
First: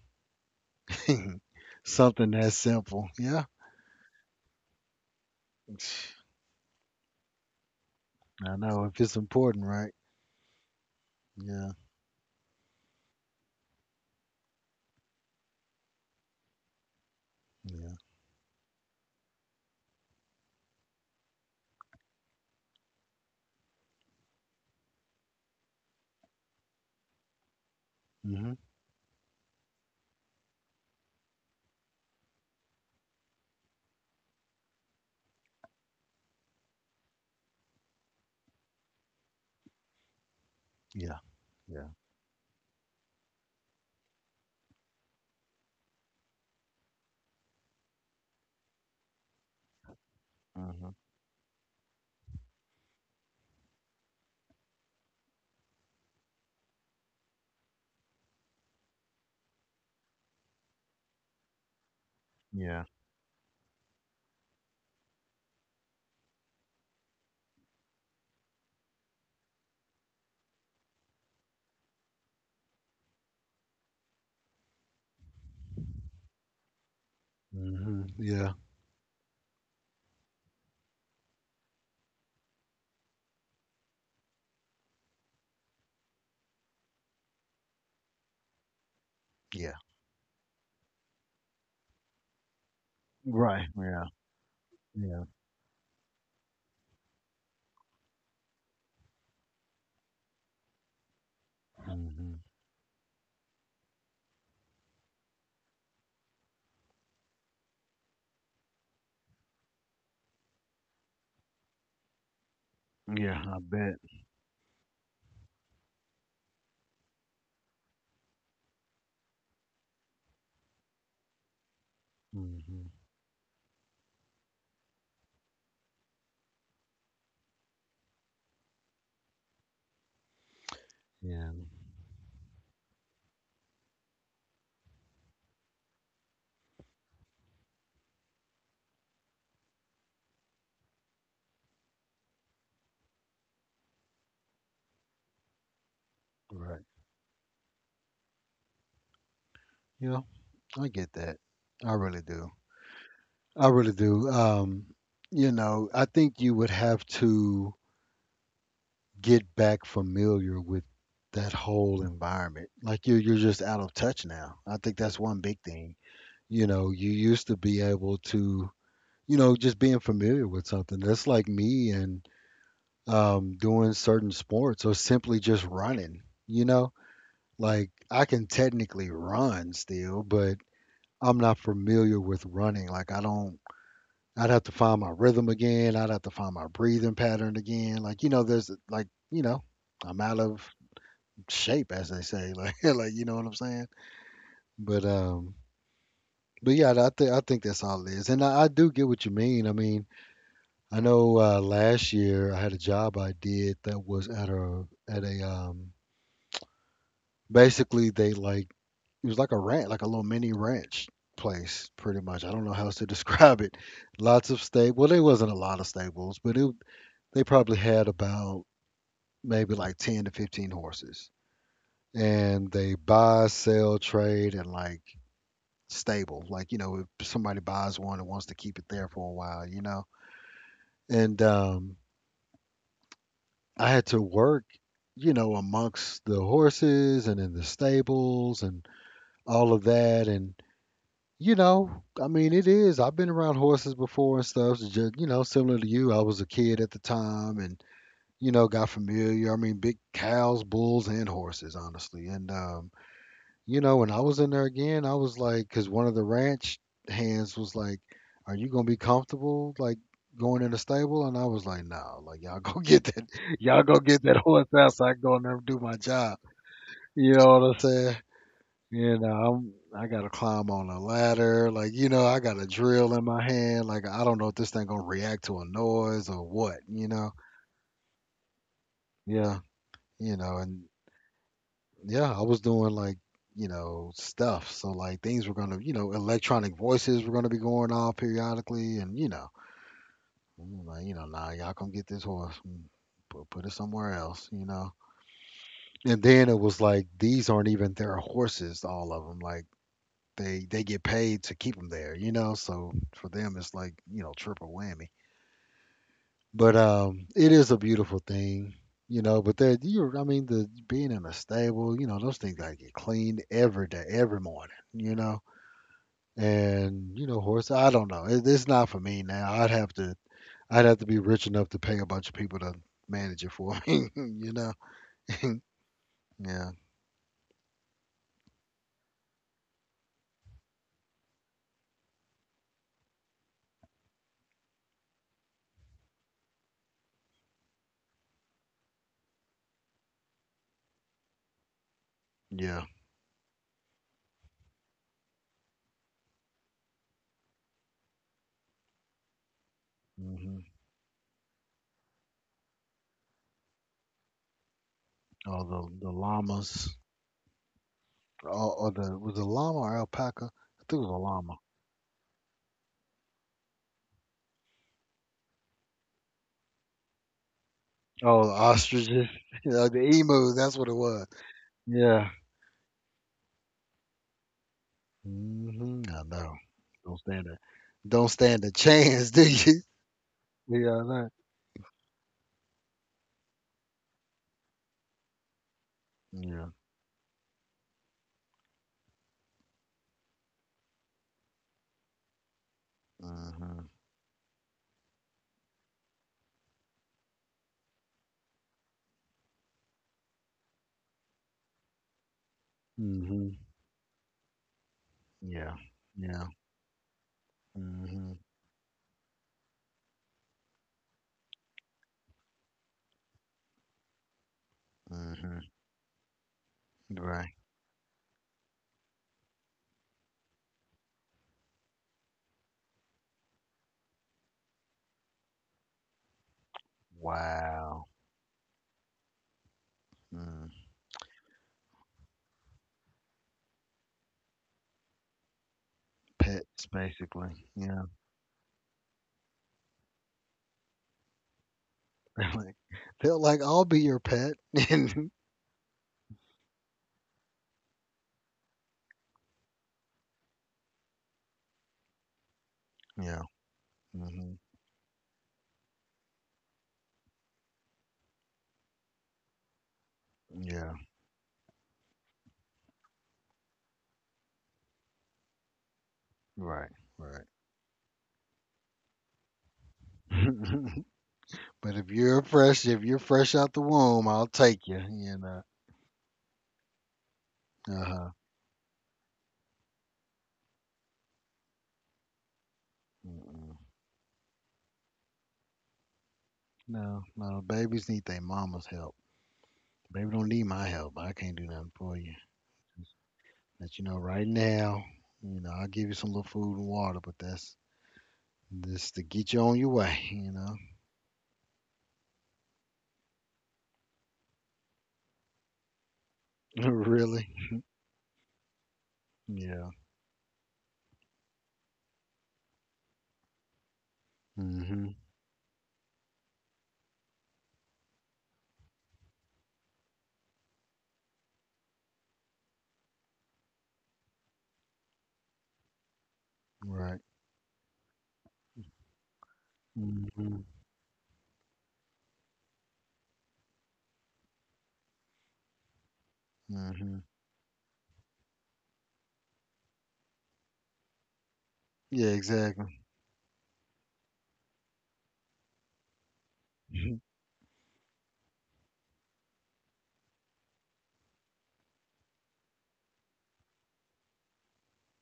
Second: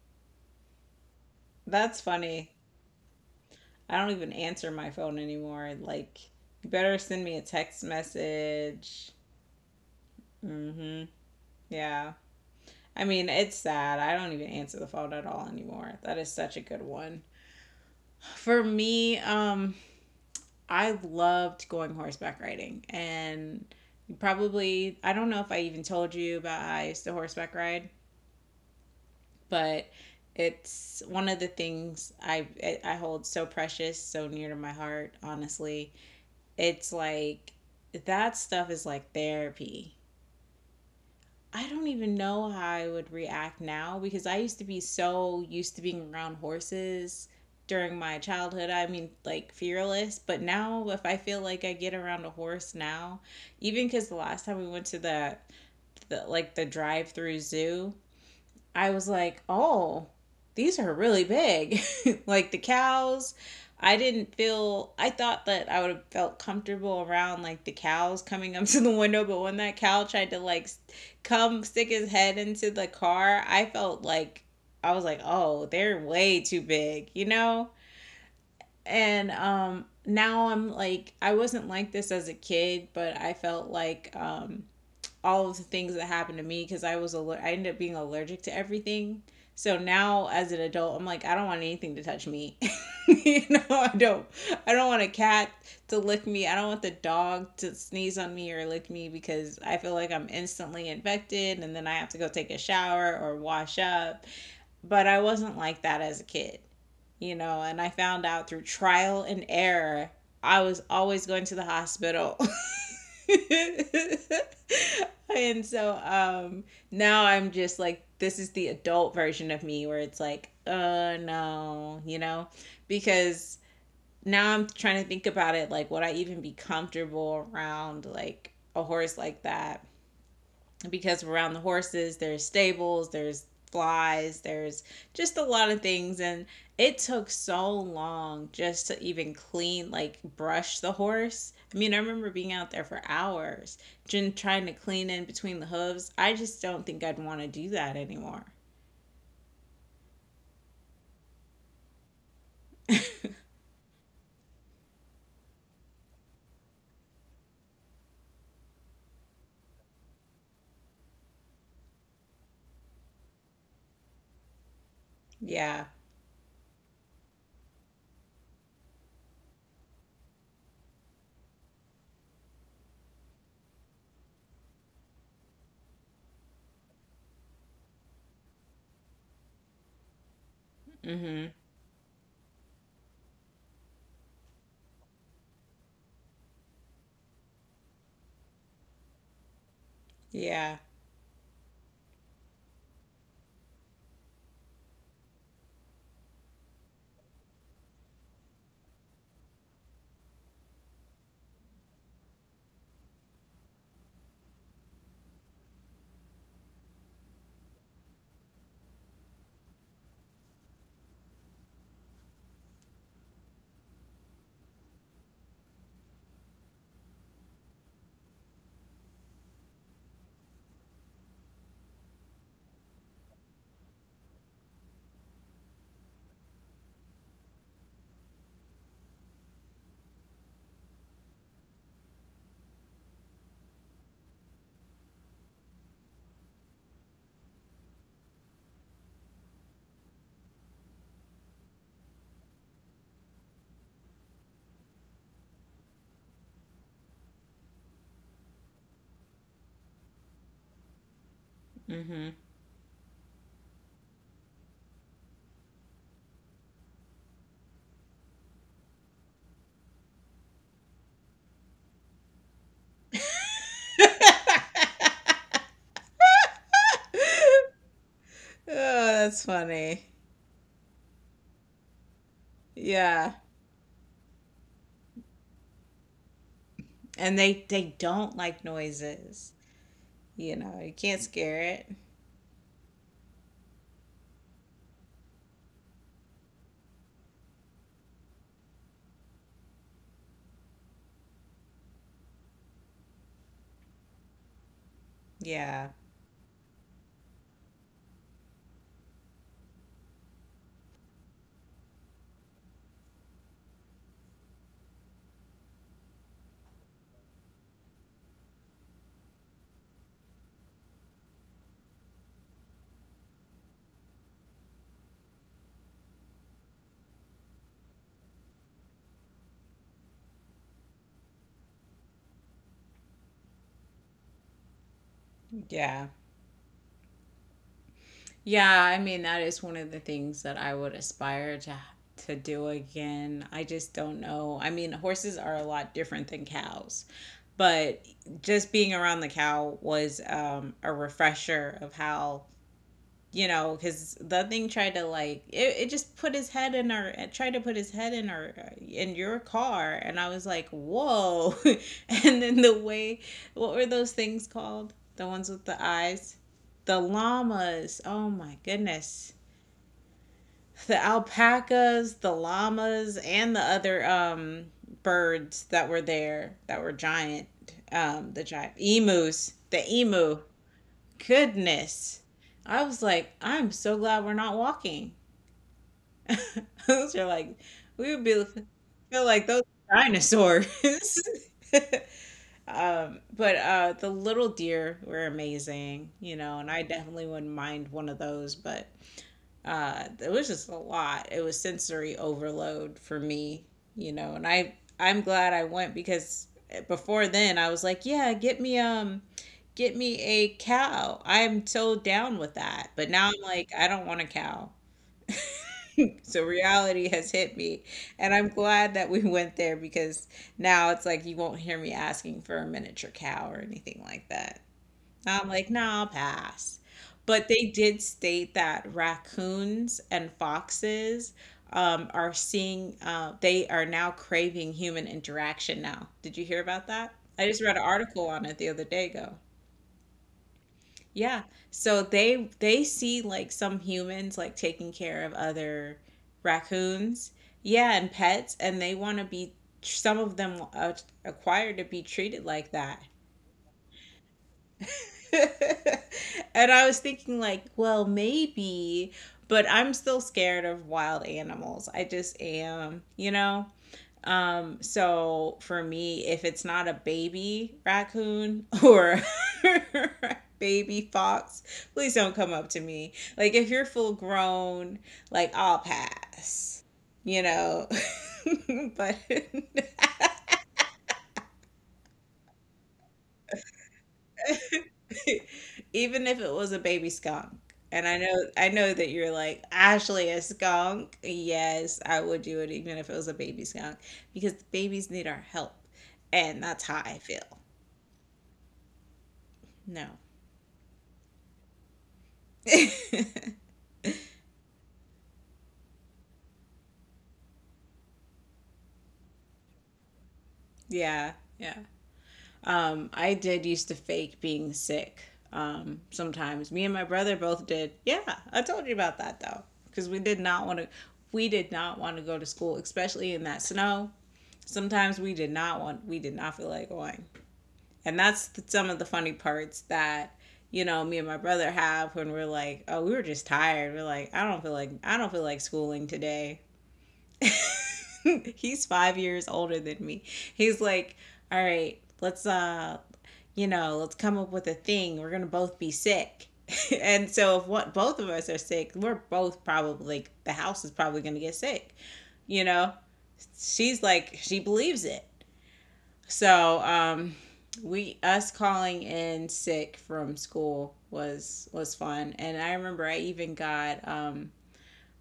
(laughs) That's something funny. that simple. Yeah, I don't even answer my phone anymore. Like, you better send me a text I know if message. it's important, right? Mm-hmm. Yeah, Yeah. I mean, it's sad. I don't even answer the phone at all anymore. That is such a good one. yeah, For me, I loved going horseback riding and probably I don't know if I even told you about how I used to horseback ride, mhm, but it's one of the things I hold so precious, so near to my heart, honestly. It's like that stuff is like therapy. yeah, I don't yeah, even know how I would react now because I used to be so used to being around horses during my childhood. I mean, like fearless, but now mhm, if I feel like I get around a horse now, even cuz the last time we went to the, like the drive-through zoo, I was like, oh, these are really big. (laughs) Like the yeah, cows, I didn't feel, I thought that I would have felt comfortable around like the cows coming up (laughs) to the window, but when that cow tried to like come stick his head into the car, I was like, oh, they're way too big, you know? mhm, yeah, And now I'm like, I wasn't like this as a kid, but I felt like, all of the things that happened to me because I ended up being allergic to everything. yeah, So now as an adult, I'm like I don't want anything to touch me. (laughs) You know, right, I yeah, don't want a yeah, cat to lick me. I don't want the dog to sneeze on me or lick me because I feel like I'm instantly infected and then I have to go mhm, take a shower or wash up. But I wasn't like that as a kid. You know, and I found out through trial and error I was always going to the hospital. (laughs) yeah. I bet. (laughs) And so now I'm just like this is the adult version of me where it's like, no, you know? Mhm, Because now I'm trying to think about it like would I even be comfortable around like a horse like that? Because yeah, around the horses there's stables, there's flies, there's just a lot of things. And it took so long just to even clean, like brush the horse. I mean, I remember being out there for hours just trying to clean in between the hooves. I just right. don't think I'd want to do that anymore. Yeah, I get that. I really do. I really do. I think you would have to get back familiar with that whole environment. Like you're just out of touch now. I think that's one big Yeah. thing. You used to be able to, just being familiar with something. That's like me and doing certain sports or simply just running. Like I can technically run still, but I'm Mm-hmm. not familiar with running. Like I don't. I'd have to find my rhythm again. I'd have to find my breathing pattern again. Like, there's like, I'm out of Yeah. shape, as they say. (laughs) Like you know what I'm saying? But um, but yeah, I think that's all it is. And I do get what you mean. I mean, I know last year I had a job I did that was at a at a basically they like it was like a ranch, like a little mini ranch place, pretty much. I don't know how else to (laughs) describe it. Lots of stable. Well, there wasn't a lot of stables, but it they probably had about maybe like 10 to 15 horses, and they buy sell trade. And like stable, like, if somebody buys one and wants to keep it there for a while, and I had to work, amongst the horses and in the stables and all of that. And you know I mean, it is I've been around horses before and stuff. It's just, similar to you. I was a kid at the time and, got familiar. I mean, big cows, bulls, and horses, honestly. Mm-hmm. And, when I was in there again, I was like, because one of the ranch hands was like, "Are you going to be comfortable, like, going in the stable?" And I was like, "No, like, y'all go (laughs) get that, y'all go get that horse (laughs) out so I can go in there and do my job." You know what I'm saying? Oh, that's I funny. gotta climb on a ladder, like, I got a drill in Yeah, my hand, like I don't know if this thing gonna react to a noise or what. and they don't like noises. Yeah, You know, and you can't scare it. yeah, I was doing, like, stuff. So, like, things were gonna, electronic voices were gonna be going off periodically, and I'm like, nah, y'all come get this horse, and put it somewhere else. Yeah. And then it was like these aren't even their horses, all of them. Like they get paid to keep them there. So for them, it's like, triple whammy. But it is a beautiful thing. But I mean, the being in a stable, those things gotta get cleaned every day, every morning. And horse, I don't know. It's not for me now. I'd have to be rich enough to pay a bunch of people to manage it for (laughs) me. (laughs) Yeah. Yeah, Yeah, I mean that is one of the things that I would aspire to do again. I just don't know. I mean, horses are a lot different than cows, but just being around the cow was a refresher of how, yeah. Because the thing tried to like it just put his head in her, tried to put his head in her, in your car, and I was hmm like, whoa. (laughs) And then the way, what were those things called? The ones All with the the eyes, llamas. the llamas. Oh my Or, or the goodness, was it llama or alpaca? I think the it was a llama. alpacas, the llamas, and the other birds that were there that were giant. Oh, The the giant ostriches. emus, (laughs) the Yeah, the emu, emu. That's what it was. goodness. Yeah, I was like, I'm so glad we're not walking. mhm. I know. (laughs) Those Don't are stand a like, we would don't be, stand a feel chance, (laughs) do like those you? dinosaurs. Yeah, I know. (laughs) But the little deer were amazing, you know, Yeah. and I definitely wouldn't mind one of those, but it was just a lot, it was sensory overload for me, Mhm. you know, and I'm glad I went, because before then I was like, yeah, get me a cow, I'm so down with that. But now I'm Mhm. like, I don't want a cow. Yeah. (laughs) So Yeah. reality has hit me, and Mhm. I'm glad that we (laughs) went there, because now it's like, you won't hear me asking for a miniature cow or anything like that. I'm Mhm. like, nah, I'll pass. But Right. they did state that raccoons and foxes are seeing, they are now craving human interaction now. Did you hear about that? I just read an Wow. article on it the other day ago. Mm. Yeah. So they see like some humans like taking care of other Pets, raccoons, basically. yeah, Yeah. and pets, and they want to be, some of them, acquired to be (laughs) treated They're like like, that. they're like, I'll be your pet. (laughs) Yeah. (laughs) And I was thinking, like, well, maybe, but I'm still scared of wild animals. I just am, you know? Mhm. So for me, if it's not a baby raccoon or (laughs) Yeah. baby fox, please don't come up to me. Like, if you're full grown, like, I'll pass, Right. you Right. know? (laughs) But (laughs) (laughs) But if you're fresh out the womb, I'll take you. You (laughs) know. even if it was a baby skunk. And Uh I know that you're like, Ashley, a skunk. Yes, I would do it even if it was a baby huh. skunk because the babies need our help. And that's how I No, feel. no, babies need their mama's help. No. Baby don't need my help. I can't do nothing for you. (laughs) Let you know right now, I'll give you some little food and water, but that's just to get you on your way. Yeah, yeah. I did used to fake being sick. Sometimes me and my brother (laughs) Really? both did. Yeah, I told you about that though, Yeah. because we did not want to. We did not want to go to school, especially in that snow. Hmm. Sometimes we did not feel like going. And that's the, some of the funny parts that, you know, me and my brother have, when we're like, oh, we were just tired, we're like, I don't feel like schooling today. Right. (laughs) He's 5 years older than me. Hmm. He's like, all right, let's you know, let's come up with a thing, we're gonna both be sick. (laughs) Hmm. And so if, what, both of us are sick, we're both probably like, the house is probably gonna get sick, Yeah, you know. exactly. She's like, she believes it. So (laughs) we us calling in sick from school was fun. And I remember I even got,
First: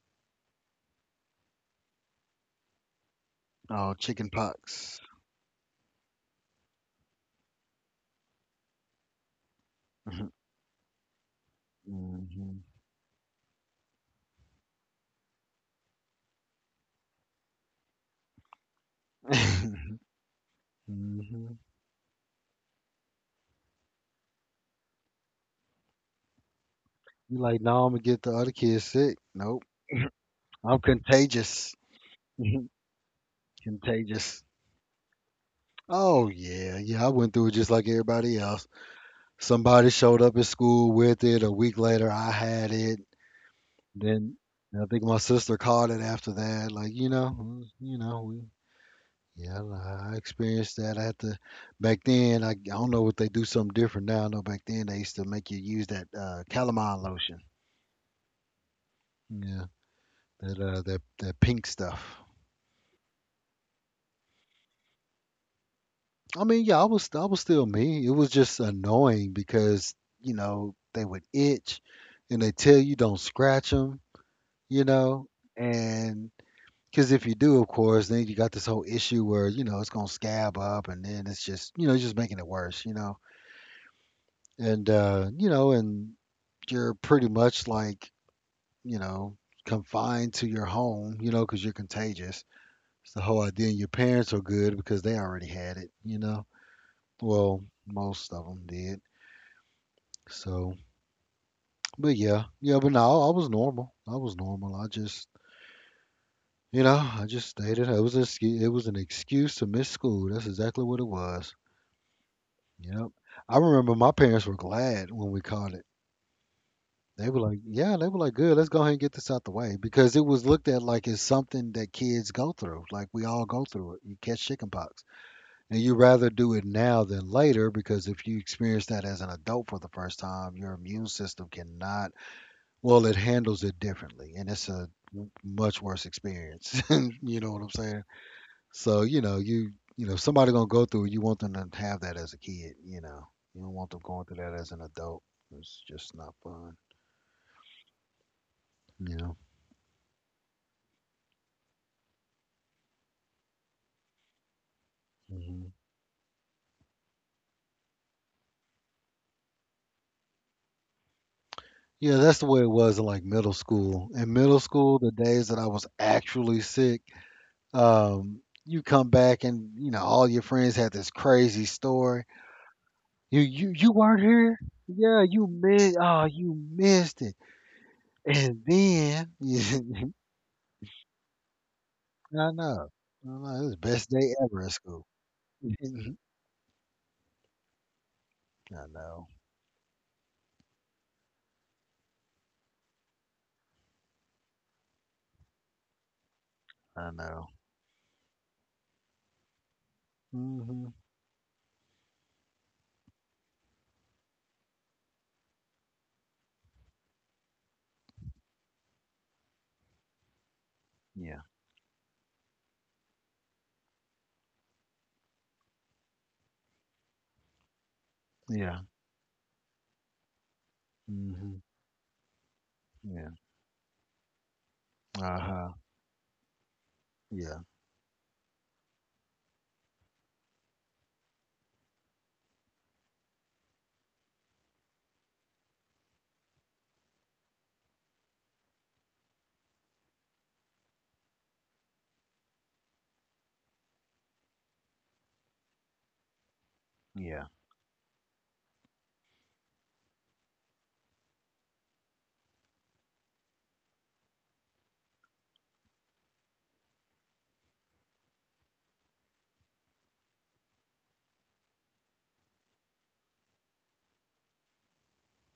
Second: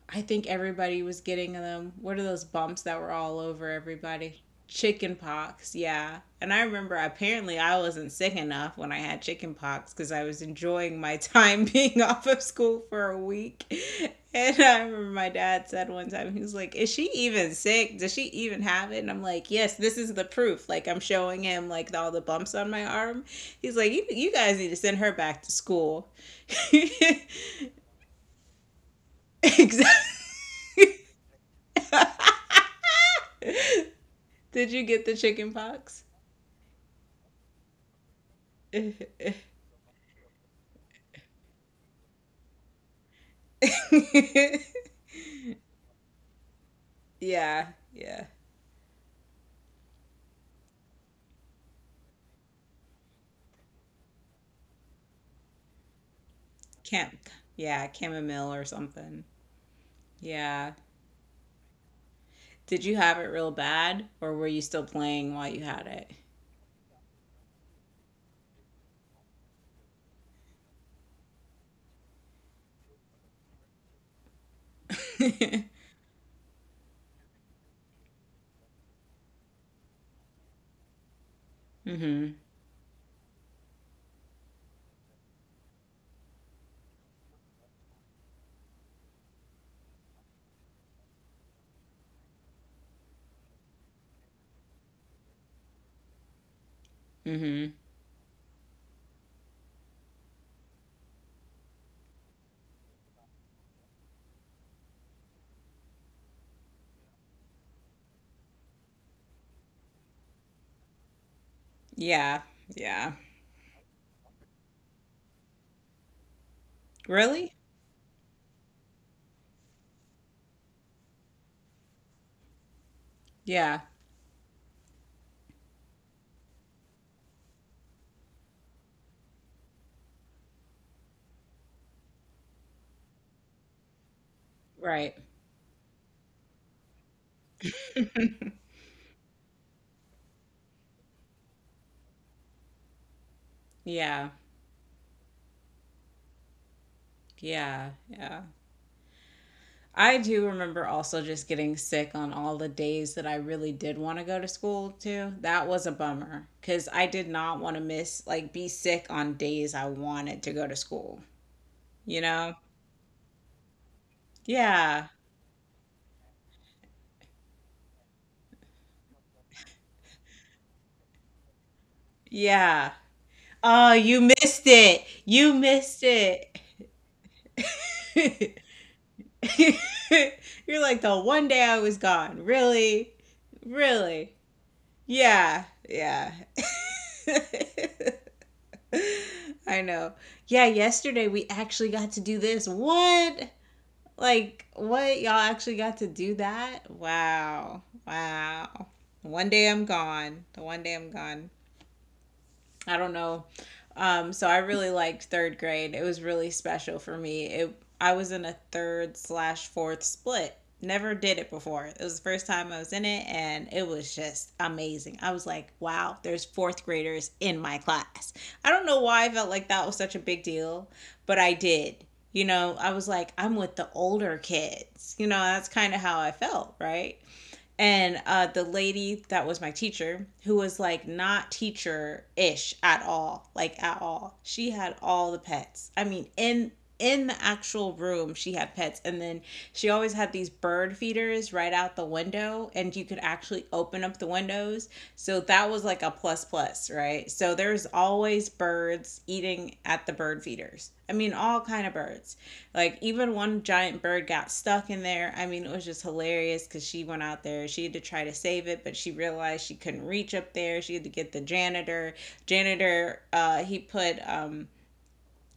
I think everybody was getting them. What are those bumps that were all over Oh, chicken everybody? pox. Chicken pox, yeah. And I remember, apparently I wasn't sick enough when I had chicken pox, because I (laughs) was enjoying my (laughs) time being off of Hmm. school for a week. And I remember my dad said one time, he was like, is she even sick? Does she even have it? And I'm like, yes, this is the proof. Like, (laughs) Hmm. I'm showing You him, like, all the bumps on my arm. He's like, you, guys need to send her back to school. (laughs) like, no, I'm gonna get the other kids sick. Nope. Exactly. I'm contagious. (laughs) (laughs) Contagious. Did you get the chicken pox? Oh yeah, yeah, I went through it just like everybody else. (laughs) Yeah, Somebody showed up at school with it. A week later, I had it. Then I think my sister caught it after that. Yeah. Yeah, I experienced that. I had to back then. I don't know what they do something different now. I know back then they used to make you use that calamine Camp. lotion. Yeah, chamomile or something. Yeah, that Yeah. uh, that that pink stuff. Did you have it real bad, or were you still playing while you had it? I mean, yeah, I was still me. It was just annoying because they would itch, and they tell you don't scratch them, you know, (laughs) and because if you do, of course, then you got this whole issue where it's gonna scab up, and then it's just it's just Mhm. making it worse, and and you're pretty much like you know confined to your home, because you're contagious. It's the whole idea, and your parents are good because they already had it. Well, Mhm. most of them did. So, but yeah, yeah, but no, I was normal. I was normal. I just stayed at home. It was an excuse, it was an excuse to miss school. That's exactly what it was. Yeah. Yep. Yeah. I remember my parents were glad when we caught it. They were Really? like, yeah, they were like, good, let's go ahead and get this out the way because it was looked at like it's something that kids go through. Like we all go Yeah. through it. You catch chickenpox, and you rather do it now than later, because if you experience that as an adult for the first time, your immune system cannot Well, it handles it differently, and it's a Right. Much worse experience. (laughs) You know what I'm saying? So, if somebody gonna go through it, you want them to have that as a kid, you know. You don't want them going Yeah. through that as an adult. It's just not fun, Yeah. Yeah. you know. I do remember also just getting sick on all the days that I really did want to go to school too. That hmm was a bummer because I did not want to miss, like, be sick on days I wanted to go to school, Yeah, you that's the know? way it was in like middle school. In middle school, Yeah. the days that I was actually sick, you come back and you know all your friends had this crazy story. Yeah. You Oh, you weren't here. missed it. Yeah, you You missed. missed Oh, you it. missed it. And (laughs) then (laughs) I You're like, the one day I was know. gone. I know. Really? It was the best Really? day ever at school. Yeah. (laughs) I Yeah. (laughs) know. (laughs) I know. Yeah, yesterday we actually got to do this. What? Like, what? Y'all actually got to do that? I know. Wow. Wow. One day I'm gone. The one Hmm. day I'm gone. I don't know. So I really liked third grade. It was really special for me. It I was in a third slash fourth split. Never did Yeah. it before. It was the first time I was in it, and it was just amazing. I was like, wow, there's fourth graders in my class. I Yeah. don't know why I felt like that was such a big deal, but I Hmm. did. You know, I was Yeah. like, I'm with the older kids. You know, that's Uh-huh. kind of how I felt, right? Yeah. And the lady that was my teacher, who was like not teacher-ish at all, like at all, she had all the pets. I mean, in the actual room she had pets, and then she always had these bird feeders right out the window, and you could actually open up the windows. So that was like a plus plus, right? Yeah. So there's always birds eating at the bird feeders, I mean, all kind of birds. Like, even one giant bird got stuck in there. I mean, it was just hilarious, because she went out there, she had to try to save it, but she realized she couldn't reach up there. She had to get the janitor. Janitor, he put,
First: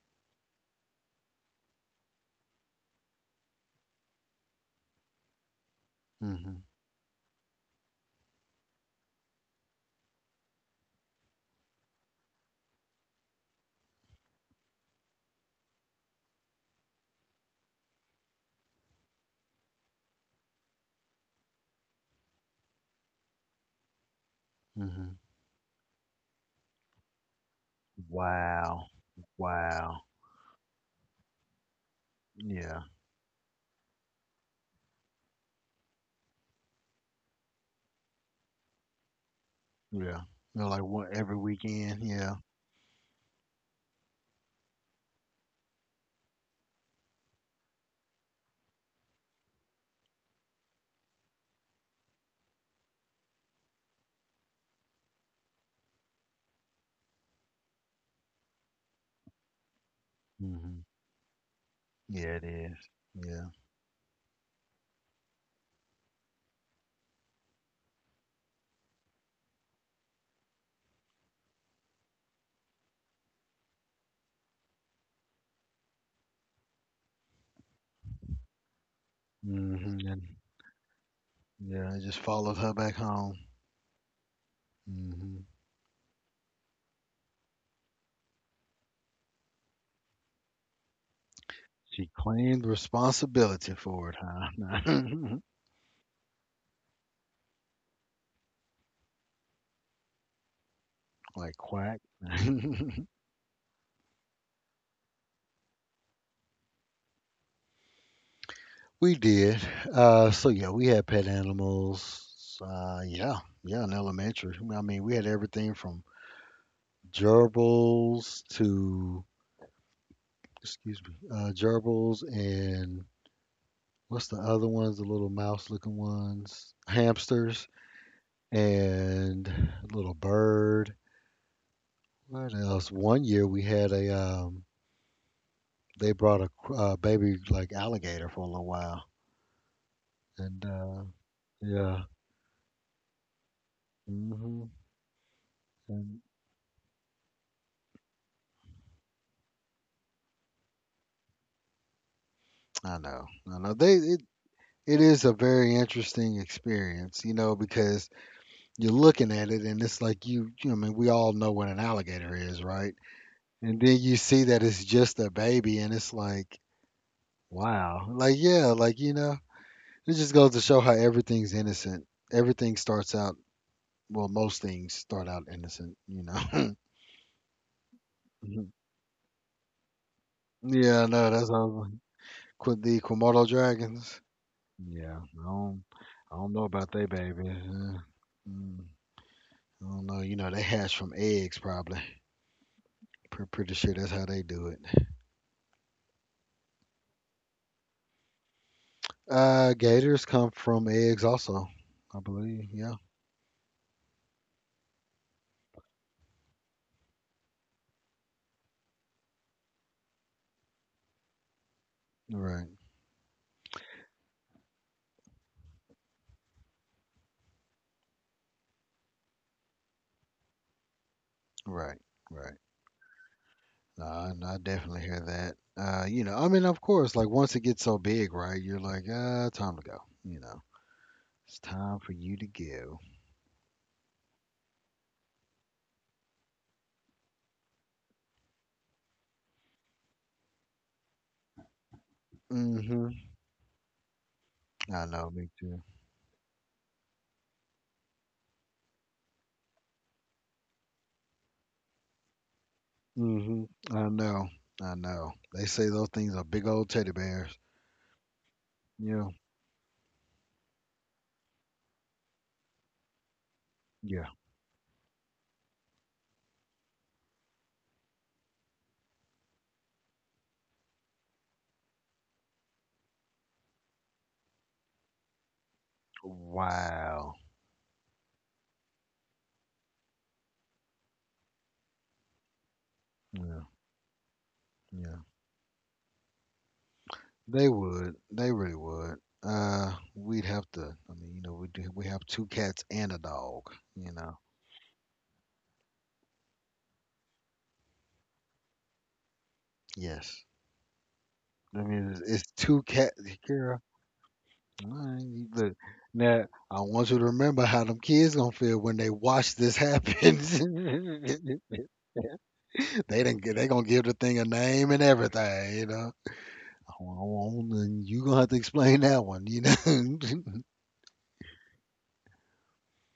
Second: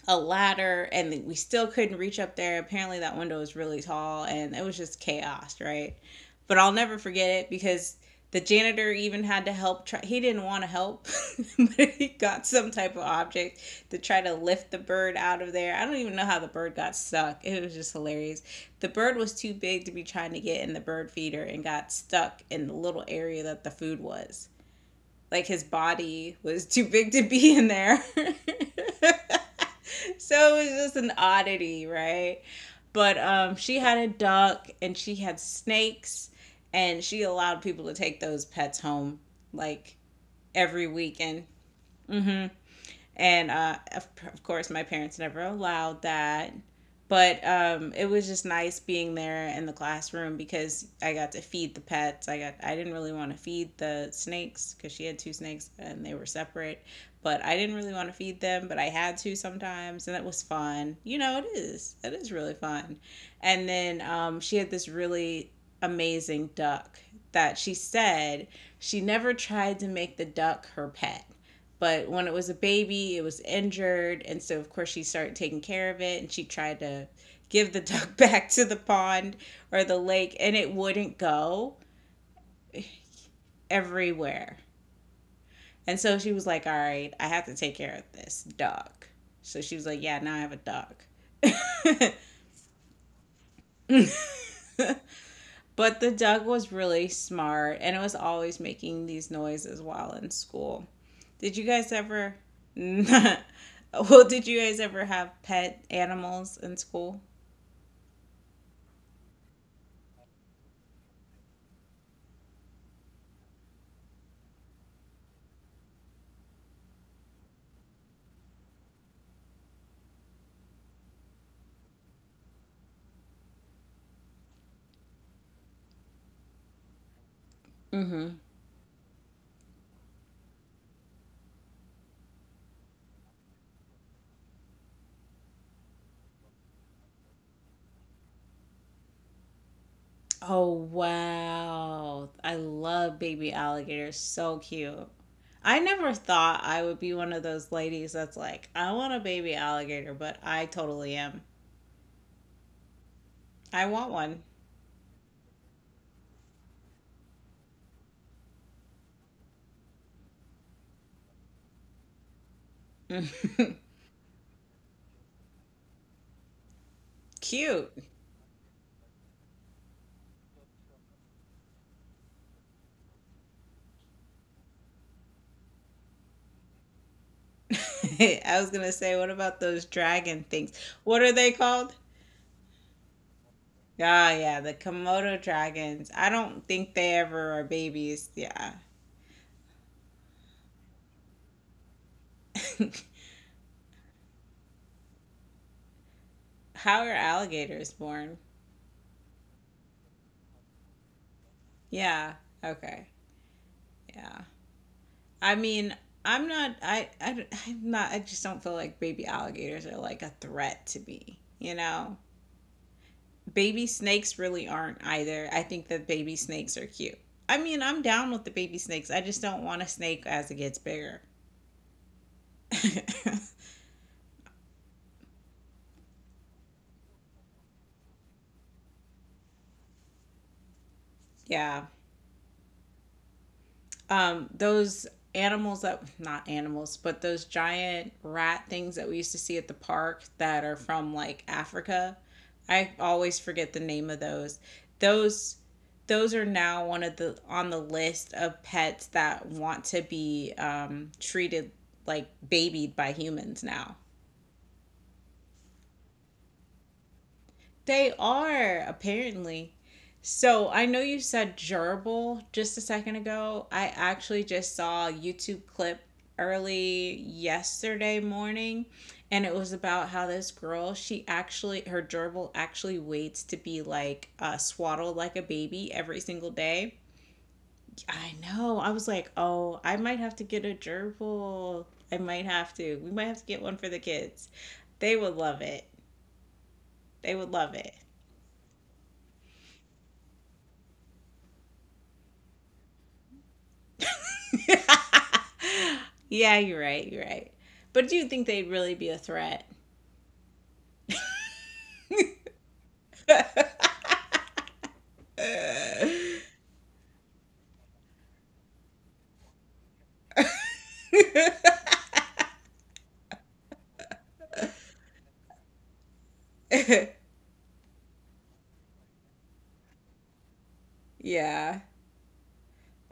a ladder, and we still couldn't reach up there. Apparently, that window was really tall, and it was just chaos, right? But Hmm. I'll never forget it because the janitor even had to help, try, he didn't want to help, (laughs) but he got some type of object to try to lift the bird out of there. I don't even know how the bird got stuck. It was just hilarious. The bird was too big to be trying to get in the bird feeder, and got stuck in the little area that the food was. Hmm. Like, his body was too big to be in there. Wow. (laughs) Wow. So it's just an oddity, right? Yeah. But she had a duck and she had snakes, and she allowed people to take those pets home, like Yeah. Like every one every weekend. weekend. Yeah. Hmm. And of course my parents never allowed that. But it was just nice being there in the classroom, because I got to feed the pets. I didn't really want to feed the snakes, because she had two snakes and they were separate, but I didn't really want to feed them, but I had to sometimes, and it was Hmm. fun. You know, it is Yeah, it really is. fun. Yeah. And then she had this really amazing duck that she said, she never tried to make the duck her pet, but when it was a baby, it was injured. And so, of course, she started taking care of it, and she tried to give the (laughs) duck back to the pond or the And lake, and it wouldn't go yeah, I just followed her back home. everywhere. hmm And so she was like, all right, I have to take care of this duck. So she was like, yeah, now I have a duck. She (laughs) claimed responsibility for it, huh? (laughs) But the duck was really smart, and it was always making these noises while in school. Did Like you guys quack. (laughs) ever? (laughs) Well, did you guys ever have pet animals in school? We did. So yeah, we had pet animals. Yeah, yeah, in elementary. I mean, we had everything from gerbils to, excuse me, gerbils and what's the other ones? The little mouse-looking ones, hamsters, Mm-hmm. and a little bird. What else? One year we had a. They brought a baby like alligator for a little while, and Oh yeah. wow. I love baby alligators. So Hmm. cute. I never Mm. thought I would be one of those ladies that's like, I want a baby alligator, but I totally am. I know, I know. I They want it, one. it is a very interesting experience, because you're looking at it and it's like I mean, we all know what an alligator is, right? And then (laughs) you see that it's just a baby, and it's like, Cute. wow, like yeah, like, it just goes to show how everything's innocent. Everything starts out, well, most things start out innocent. (laughs) (laughs) I Mhm. was gonna say, what about those dragon things? Yeah, I What know. are That's they how called? with the Komodo dragons. Ah, yeah, the Yeah, Komodo I don't, dragons. I I don't know don't about think they they baby. ever are babies. mm, Yeah. I don't know. They hatch from eggs probably. (laughs) Pretty sure that's how they do it. How are alligators born? Gators come from eggs also, I Yeah. believe. Yeah. Okay. Yeah. I mean, I'm not. I just don't feel like baby alligators are like a threat to me. You know, Right. baby snakes really aren't either. I think that baby snakes are cute. I mean, I'm down with the baby snakes. I just don't want a snake as it gets bigger. Right. Right. (laughs) No, I definitely hear that. I mean, of course, like once it gets so big, right? You're like, time to go. You know, it's Yeah. time for you to go. Those animals, that, not animals, but those giant rat things that we used to see at the park that are from like Africa. I Hmm. always forget the name of those. I know. Me Those too. those are now one of the, on the list of pets that want to be, treated, like, babied by Hmm. humans now. I know. I know. They say those things are big old teddy bears. They are, Yeah. apparently. So I know you said gerbil just a second ago. I Yeah. actually just saw a YouTube clip early yesterday morning, and it was about how this girl, she actually, her gerbil actually waits to be swaddled like a baby every single day. Wow. I know. I was like, oh, I might have to get a gerbil. I might have to. We might have to Yeah. get one for the kids. They Yeah. would love it. They would They love it. would. They really would. We'd have to. I mean, we do. We have two cats and a dog. You know. (laughs) Yeah, you're right. You're right. But do you think they'd really be a threat? Yes. I mean, it's two cats. (laughs) Kira, all right, you look. Now, I want you to remember how them kids gonna feel when they watch this happen. Yeah, (laughs) They didn't. They gonna give the thing a name and everything. You know. Oh, oh, oh, and you gonna have to explain that one. You know. (laughs)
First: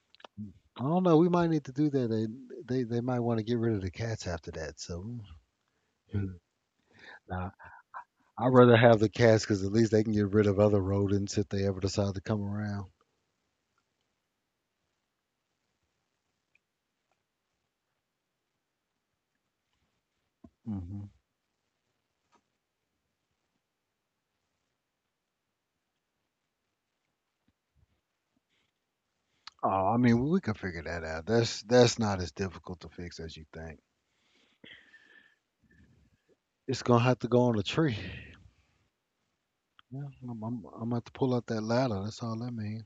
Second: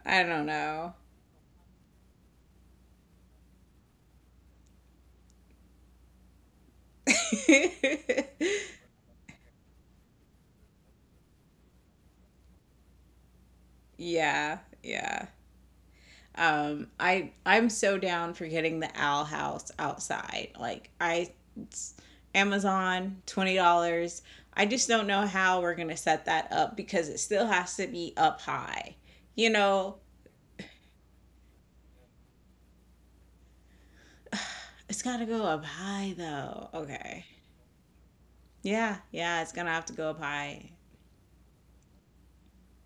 I don't I know. don't know. We might need to do that. They might want to get rid of the cats after that. So mm, nah, I'd rather (laughs) have the cats because at least they can get rid of other rodents if they ever decide to come around. Yeah, yeah. I'm so down for getting the owl house outside. Hmm. It's Amazon $20. I just don't know how we're gonna set that up because it still has to be up high. You Oh, I know, mean, we could figure that out. That's not as difficult to fix as you think. it's got to go up high though. It's gonna have Okay. to go on a tree. Yeah, yeah, it's gonna have to Yeah, go up I'm high. gonna have to pull out that ladder. That's all that means.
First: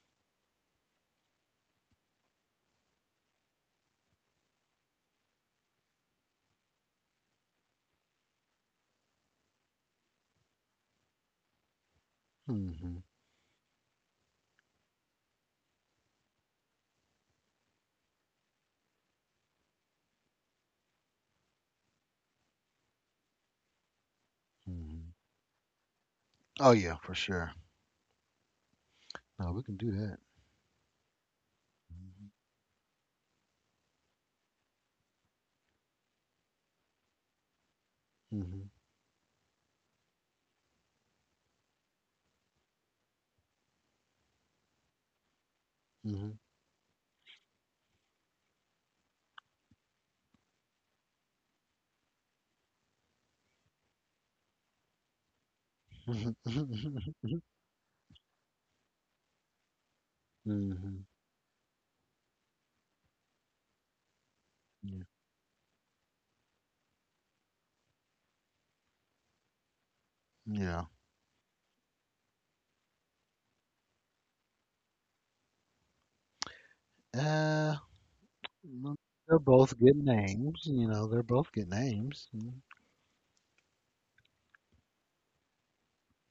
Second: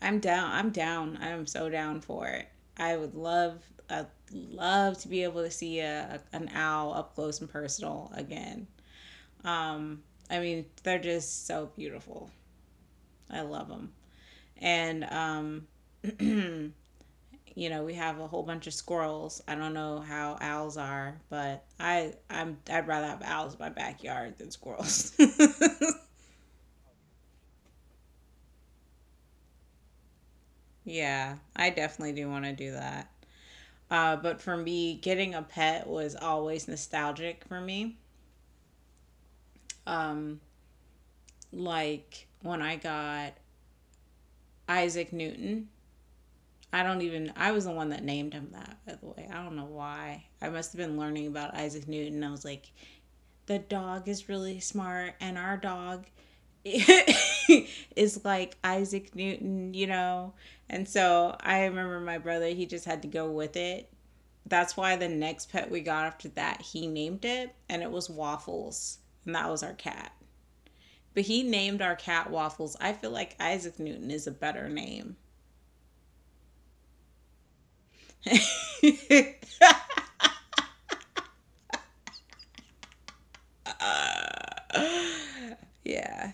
I'm down. I'm down. I'm so down for it. I would love, I love to be able to see an owl up close and personal again. Um, I mean, they're just so beautiful. Hmm. I love them. And (clears throat) you know, we have a whole bunch of squirrels. I don't know how owls are, but I'd rather have owls in my backyard than squirrels. Hmm. (laughs) Oh yeah, for sure. No, we can do that. Yeah, I definitely do want to do that. But for me, getting a pet was always nostalgic for me. Hmm. Like when I got Isaac Newton, Hmm. I don't even, I was the one that named him that, by the way. I don't know why. I must have been learning about Isaac Newton. I was like, the dog is really smart, and our dog (laughs) Hmm. is like Isaac Newton, you know? And Hmm. so I remember my brother, he just had to go with it. That's why the next pet we got after that, he named it, and it was Waffles, and that was our cat. (laughs) Yeah. But he named our cat Waffles. I feel like Isaac Newton is a better name. Uh, well, (laughs) yeah, they're both good names. You know, they're both good names. yeah,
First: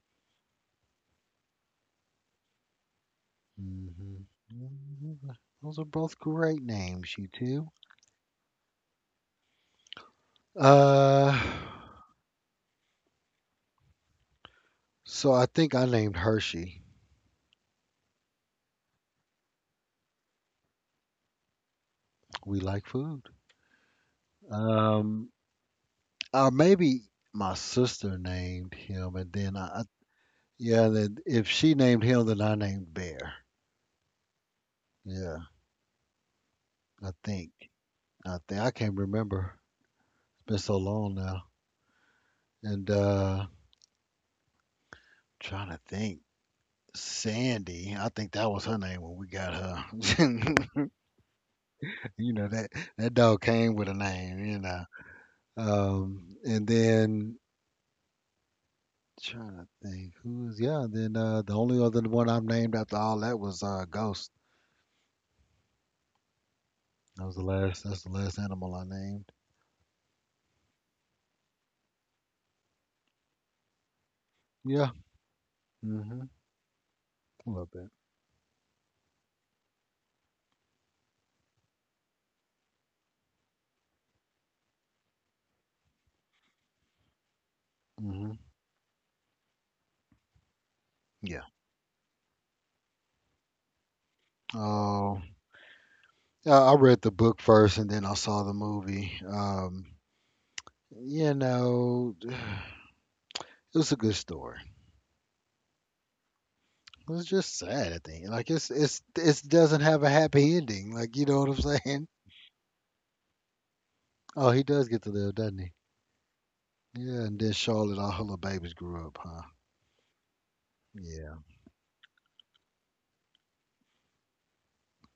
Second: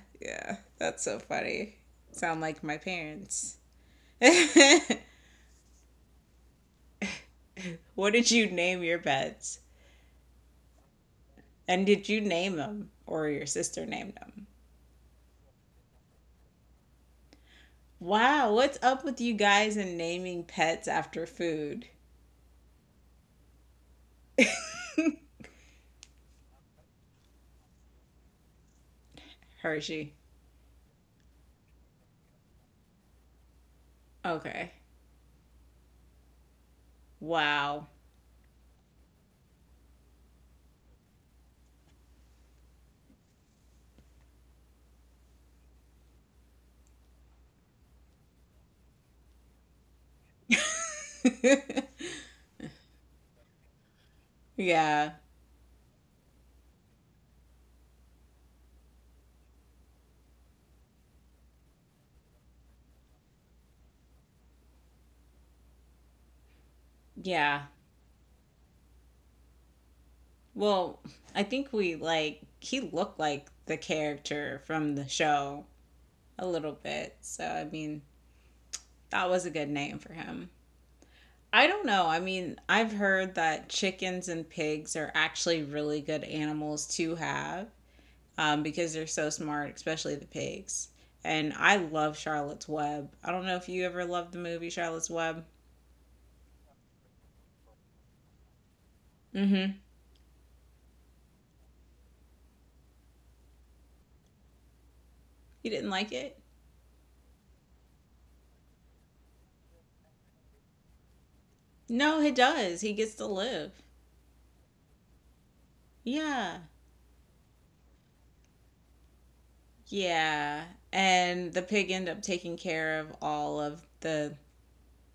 that's so funny. Sound like my parents. Mm-hmm. (laughs) Those are both great names, you two. What did you name your pets? Uh, And did you name them, or your sister named them? so I think I named Hershey. Wow, what's up with you guys and naming pets after food? We like food. Um, or maybe my sister named him, and then I Hershey. yeah, then if she named him, then I named Bear. Okay. Yeah, I think. Wow. I think I can't remember. It's been so long now, and trying to think. Sandy, I think that was her name when we got her. (laughs) (laughs) You know that that dog came with a name, you know. Yeah. And then trying to think who's was yeah. Then the only other one I've named after all that was Ghost. That was the Yeah. last. That's the last animal I named. Well, I think we like he looked like the character Yeah. from the show Mhm. a little bit. So A I little bit. mean, that was a good name for him. I don't know. I mean, I've heard that chickens and pigs are actually really good animals to have Mhm. Because they're so smart, especially the pigs. Yeah. And I love Charlotte's Web. I don't know if you ever loved the movie Charlotte's Oh, Web. I read the book first, and then I saw the movie. Mm hmm. (sighs) It was a good story. You didn't like it? It's just sad, I think. Like it doesn't have a happy ending. Like you know what I'm saying? No, (laughs) he does. He gets to live. Oh, he does get to live, doesn't he? Yeah. Yeah, and then Charlotte, all her little babies grew up, huh? Yeah, Yeah, and the pig ended up taking care of all of the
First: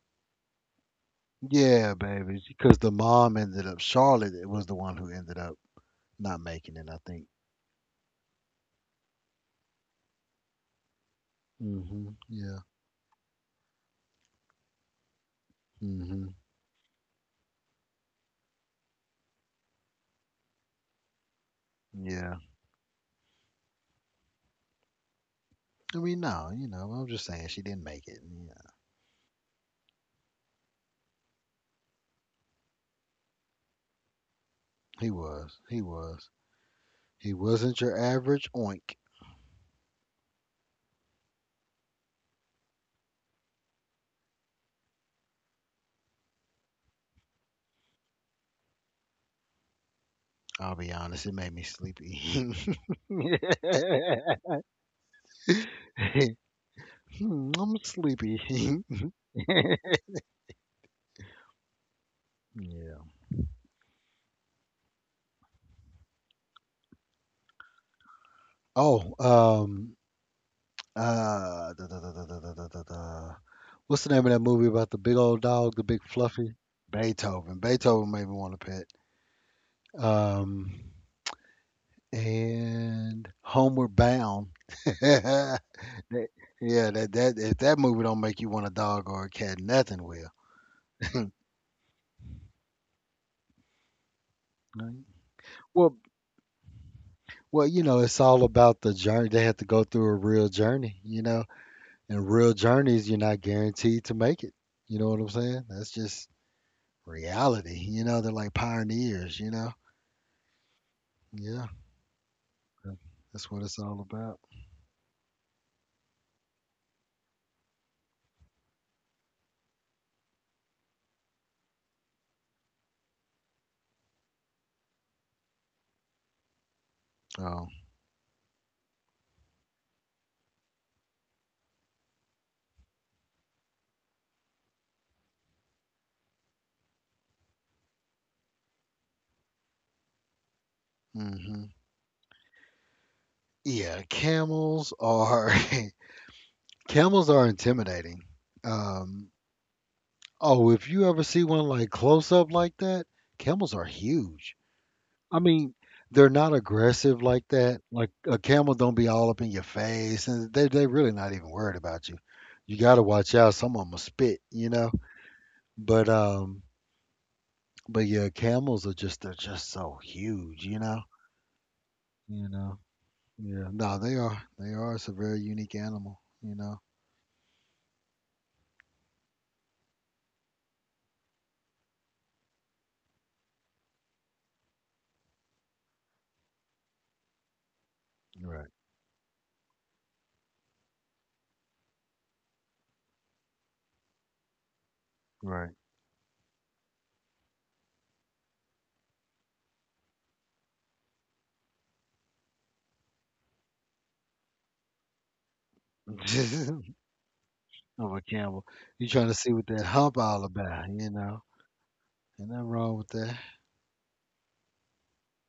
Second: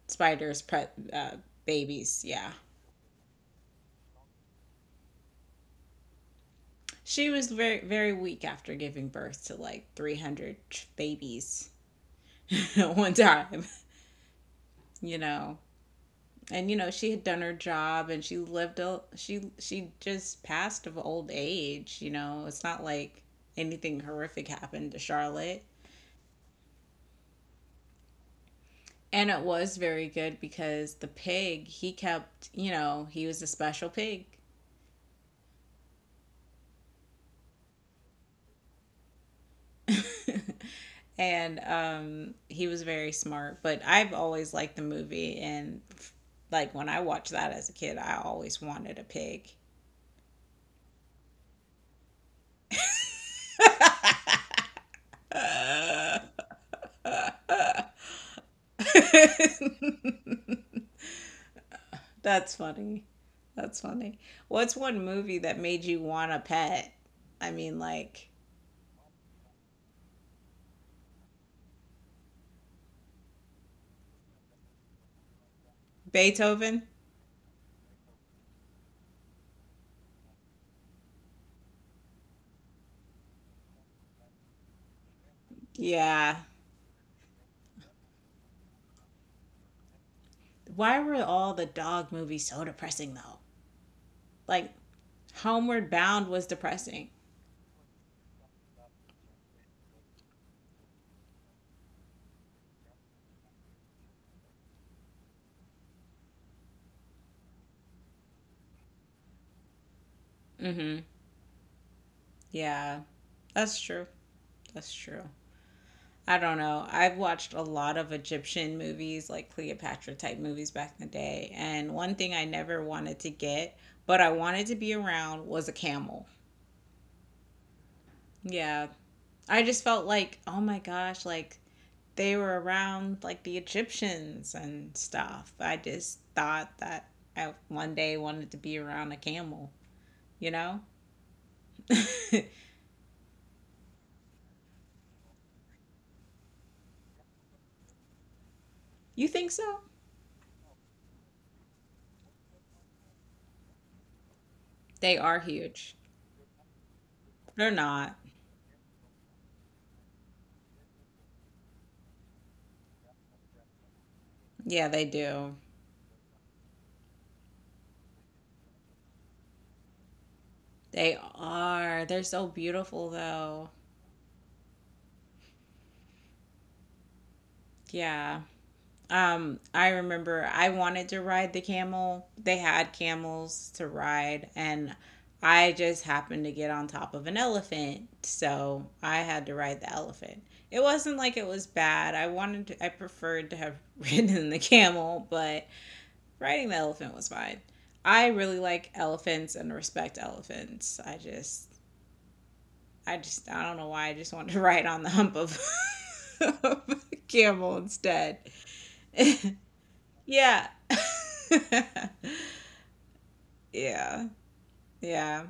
spider's pre- uh, yeah, babies. babies. Yeah, Because the mom ended up. Charlotte was the one who ended up not making it, I think. she was very very weak after giving birth to like 300 babies Mhm. Yeah. (laughs) at one time. You know, Mhm. and you know she had done her job and she lived. A, she just passed of old age. You Yeah. know, it's not like anything horrific happened to Charlotte. I mean, no, I'm just saying she didn't make it. Yeah. And it was very good because the pig, he kept, you know, he was a special pig. He was. He was. He wasn't your average oink. (laughs) and he was very smart. But I've always liked the movie, and like when I watched that as a kid, I always wanted a pig. I'll be honest, it made me sleepy. (laughs) (laughs) Hmm, I'm sleepy. (laughs) (laughs) That's funny. Yeah. That's funny. What's one movie that made you want a pet? I mean, like Oh, da, da, da, da, da, da, da, da, da. What's the name of that movie about the big old dog, the big fluffy? Beethoven? Beethoven. Beethoven made me want to pet. Um, and Homeward Bound. (laughs) That- Yeah. yeah, that if that movie don't make you want a dog or a cat, nothing will. Why were all the dog movies so depressing, though? Like, Right. Homeward Well, Bound was depressing. well, you know, it's all about the journey. They have to go through a real journey, you know. And real journeys, you're not guaranteed to make it. You know what I'm saying? That's just reality. You know, they're like pioneers, you know? Mm hmm. Yeah, Yeah, that's what that's it's true. all about. That's true. I don't know. I've watched a lot of Egyptian movies, like Cleopatra type movies back in the day. And one thing I never wanted to get, but I wanted to be around, was a camel. Oh, Yeah. I just felt like, oh my gosh, like they were around like the Egyptians and stuff. I just thought that I one day wanted to be around a camel, you know? hmm, (laughs) You yeah, camels are (laughs) camels are intimidating. Um, think so? oh, if you ever see one like close up like that, camels are huge. They are I mean, huge. they're not aggressive like They're that. Like not. a camel don't be all up in your face, and they really not even worried about you. You got to watch out. Some of them will spit, you Yeah, know. they do. But um, but yeah, camels are just, they're just so huge, you know. They are. They're so You know. beautiful though. Yeah. No, they are. They are. It's a very unique animal, you know. Yeah. I remember I wanted to ride the camel. They had camels to ride and I just happened to get on top of an elephant. Right. So I had to ride the elephant. It wasn't like it was bad. I preferred to have (laughs) ridden the camel, but Right. riding the elephant was fine. I really like elephants and respect elephants. I don't know why I just wanted to (laughs) ride on (laughs) of (laughs) a camel I a instead. camel. You trying to see what that hump all Yeah. about, you know? (laughs) Ain't nothing wrong with that. Yeah. Yeah.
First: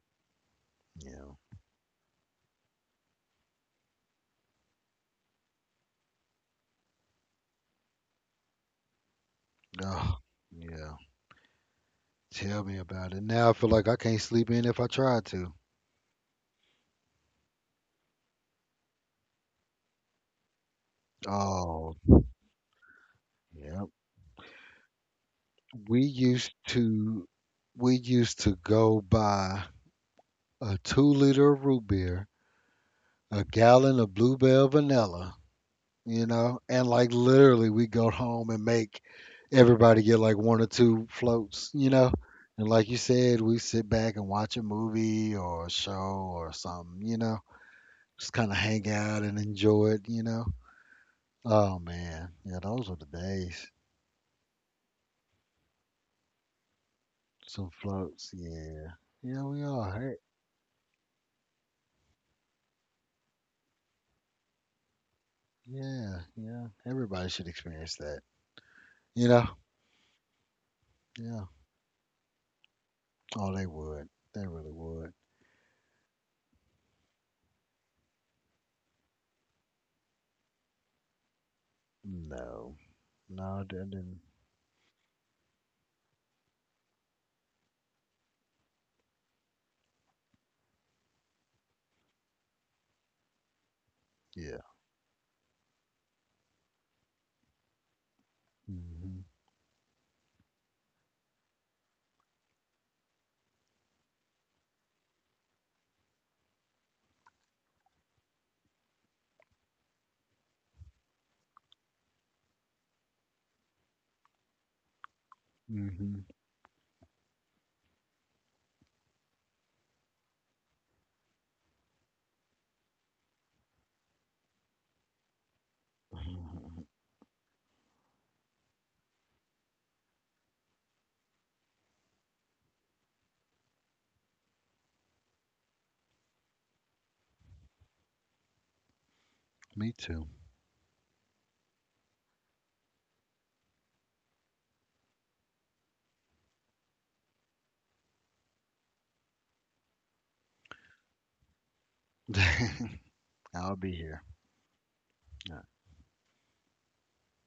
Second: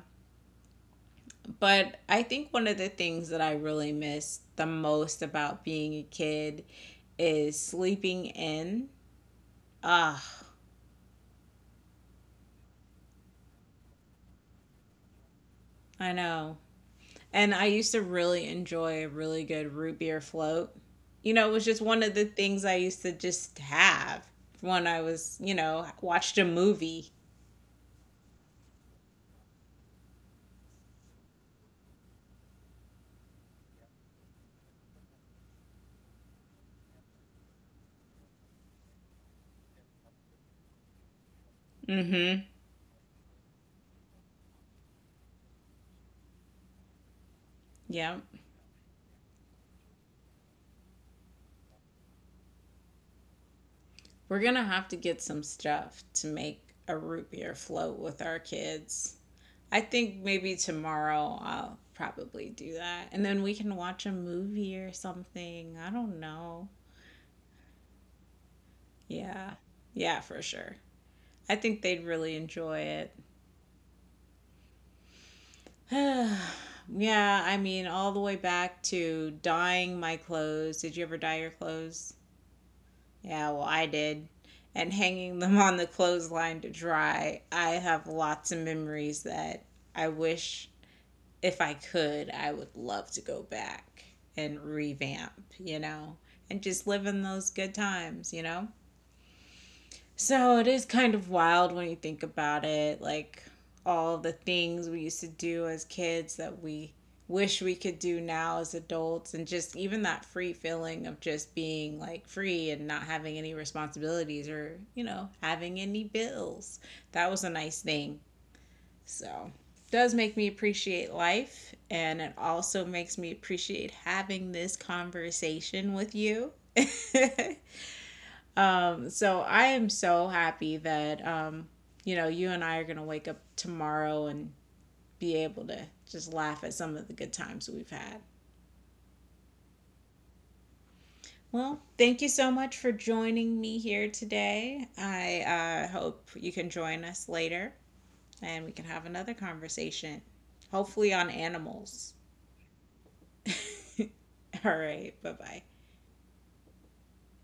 Yeah. But I think one of the things that I really miss the most about being a kid is sleeping in. Oh. Ah, Yeah. Tell me about it. Now I feel like I can't sleep in if I tried to. I know. And I used to really enjoy a really good root beer float. You know, it was just Oh, one of the things I used to just yeah. have when I was, you know, We watched a used movie. to we used to go buy a 2-liter of root beer, a gallon of bluebell vanilla, you know, and like literally we go home and make everybody get like one or two floats, you know. Mm-hmm. And like you said, we sit back and watch a movie or a show or something, you know. Yeah. Just kind of hang out and enjoy it, you know. Oh man, yeah, those were the days. We're going to have to get some stuff to make a root beer Some float with floats, our yeah, kids. yeah, we I all hurt. think maybe tomorrow I'll probably do that. And then we can watch a movie or something. I don't Yeah, yeah, know. everybody should experience that. You know, Yeah. Yeah, for sure. yeah. I think they'd really enjoy it. Oh, they would. They really would. (sighs) Yeah, I mean, all the way back to dyeing my clothes. Did you ever dye your clothes? No, Yeah, well, no, they I didn't. did. And hanging them on the clothesline to dry, I have lots of memories that I wish, if I could, I would love to go back Yeah. and revamp, you know, and just live in those good times, you know? Mhm. So it is kind of wild when you think about it, like all the things we used to do as kids that we wish we could do now as adults, and just even that free feeling of just being like free and not having any responsibilities or, you know, having any Mhm. bills. That was a nice thing. So it does make me appreciate life and it also makes me appreciate having this conversation with you. (laughs) (laughs) So I am so happy that you know, you and I are gonna wake up tomorrow and be able to just laugh at some of the good times we've had. Me too. Well, thank you so much for joining me here today. I hope you can join us later and we can have another conversation, hopefully on animals. (laughs) I'll be here. (laughs) All right, bye bye. Yeah.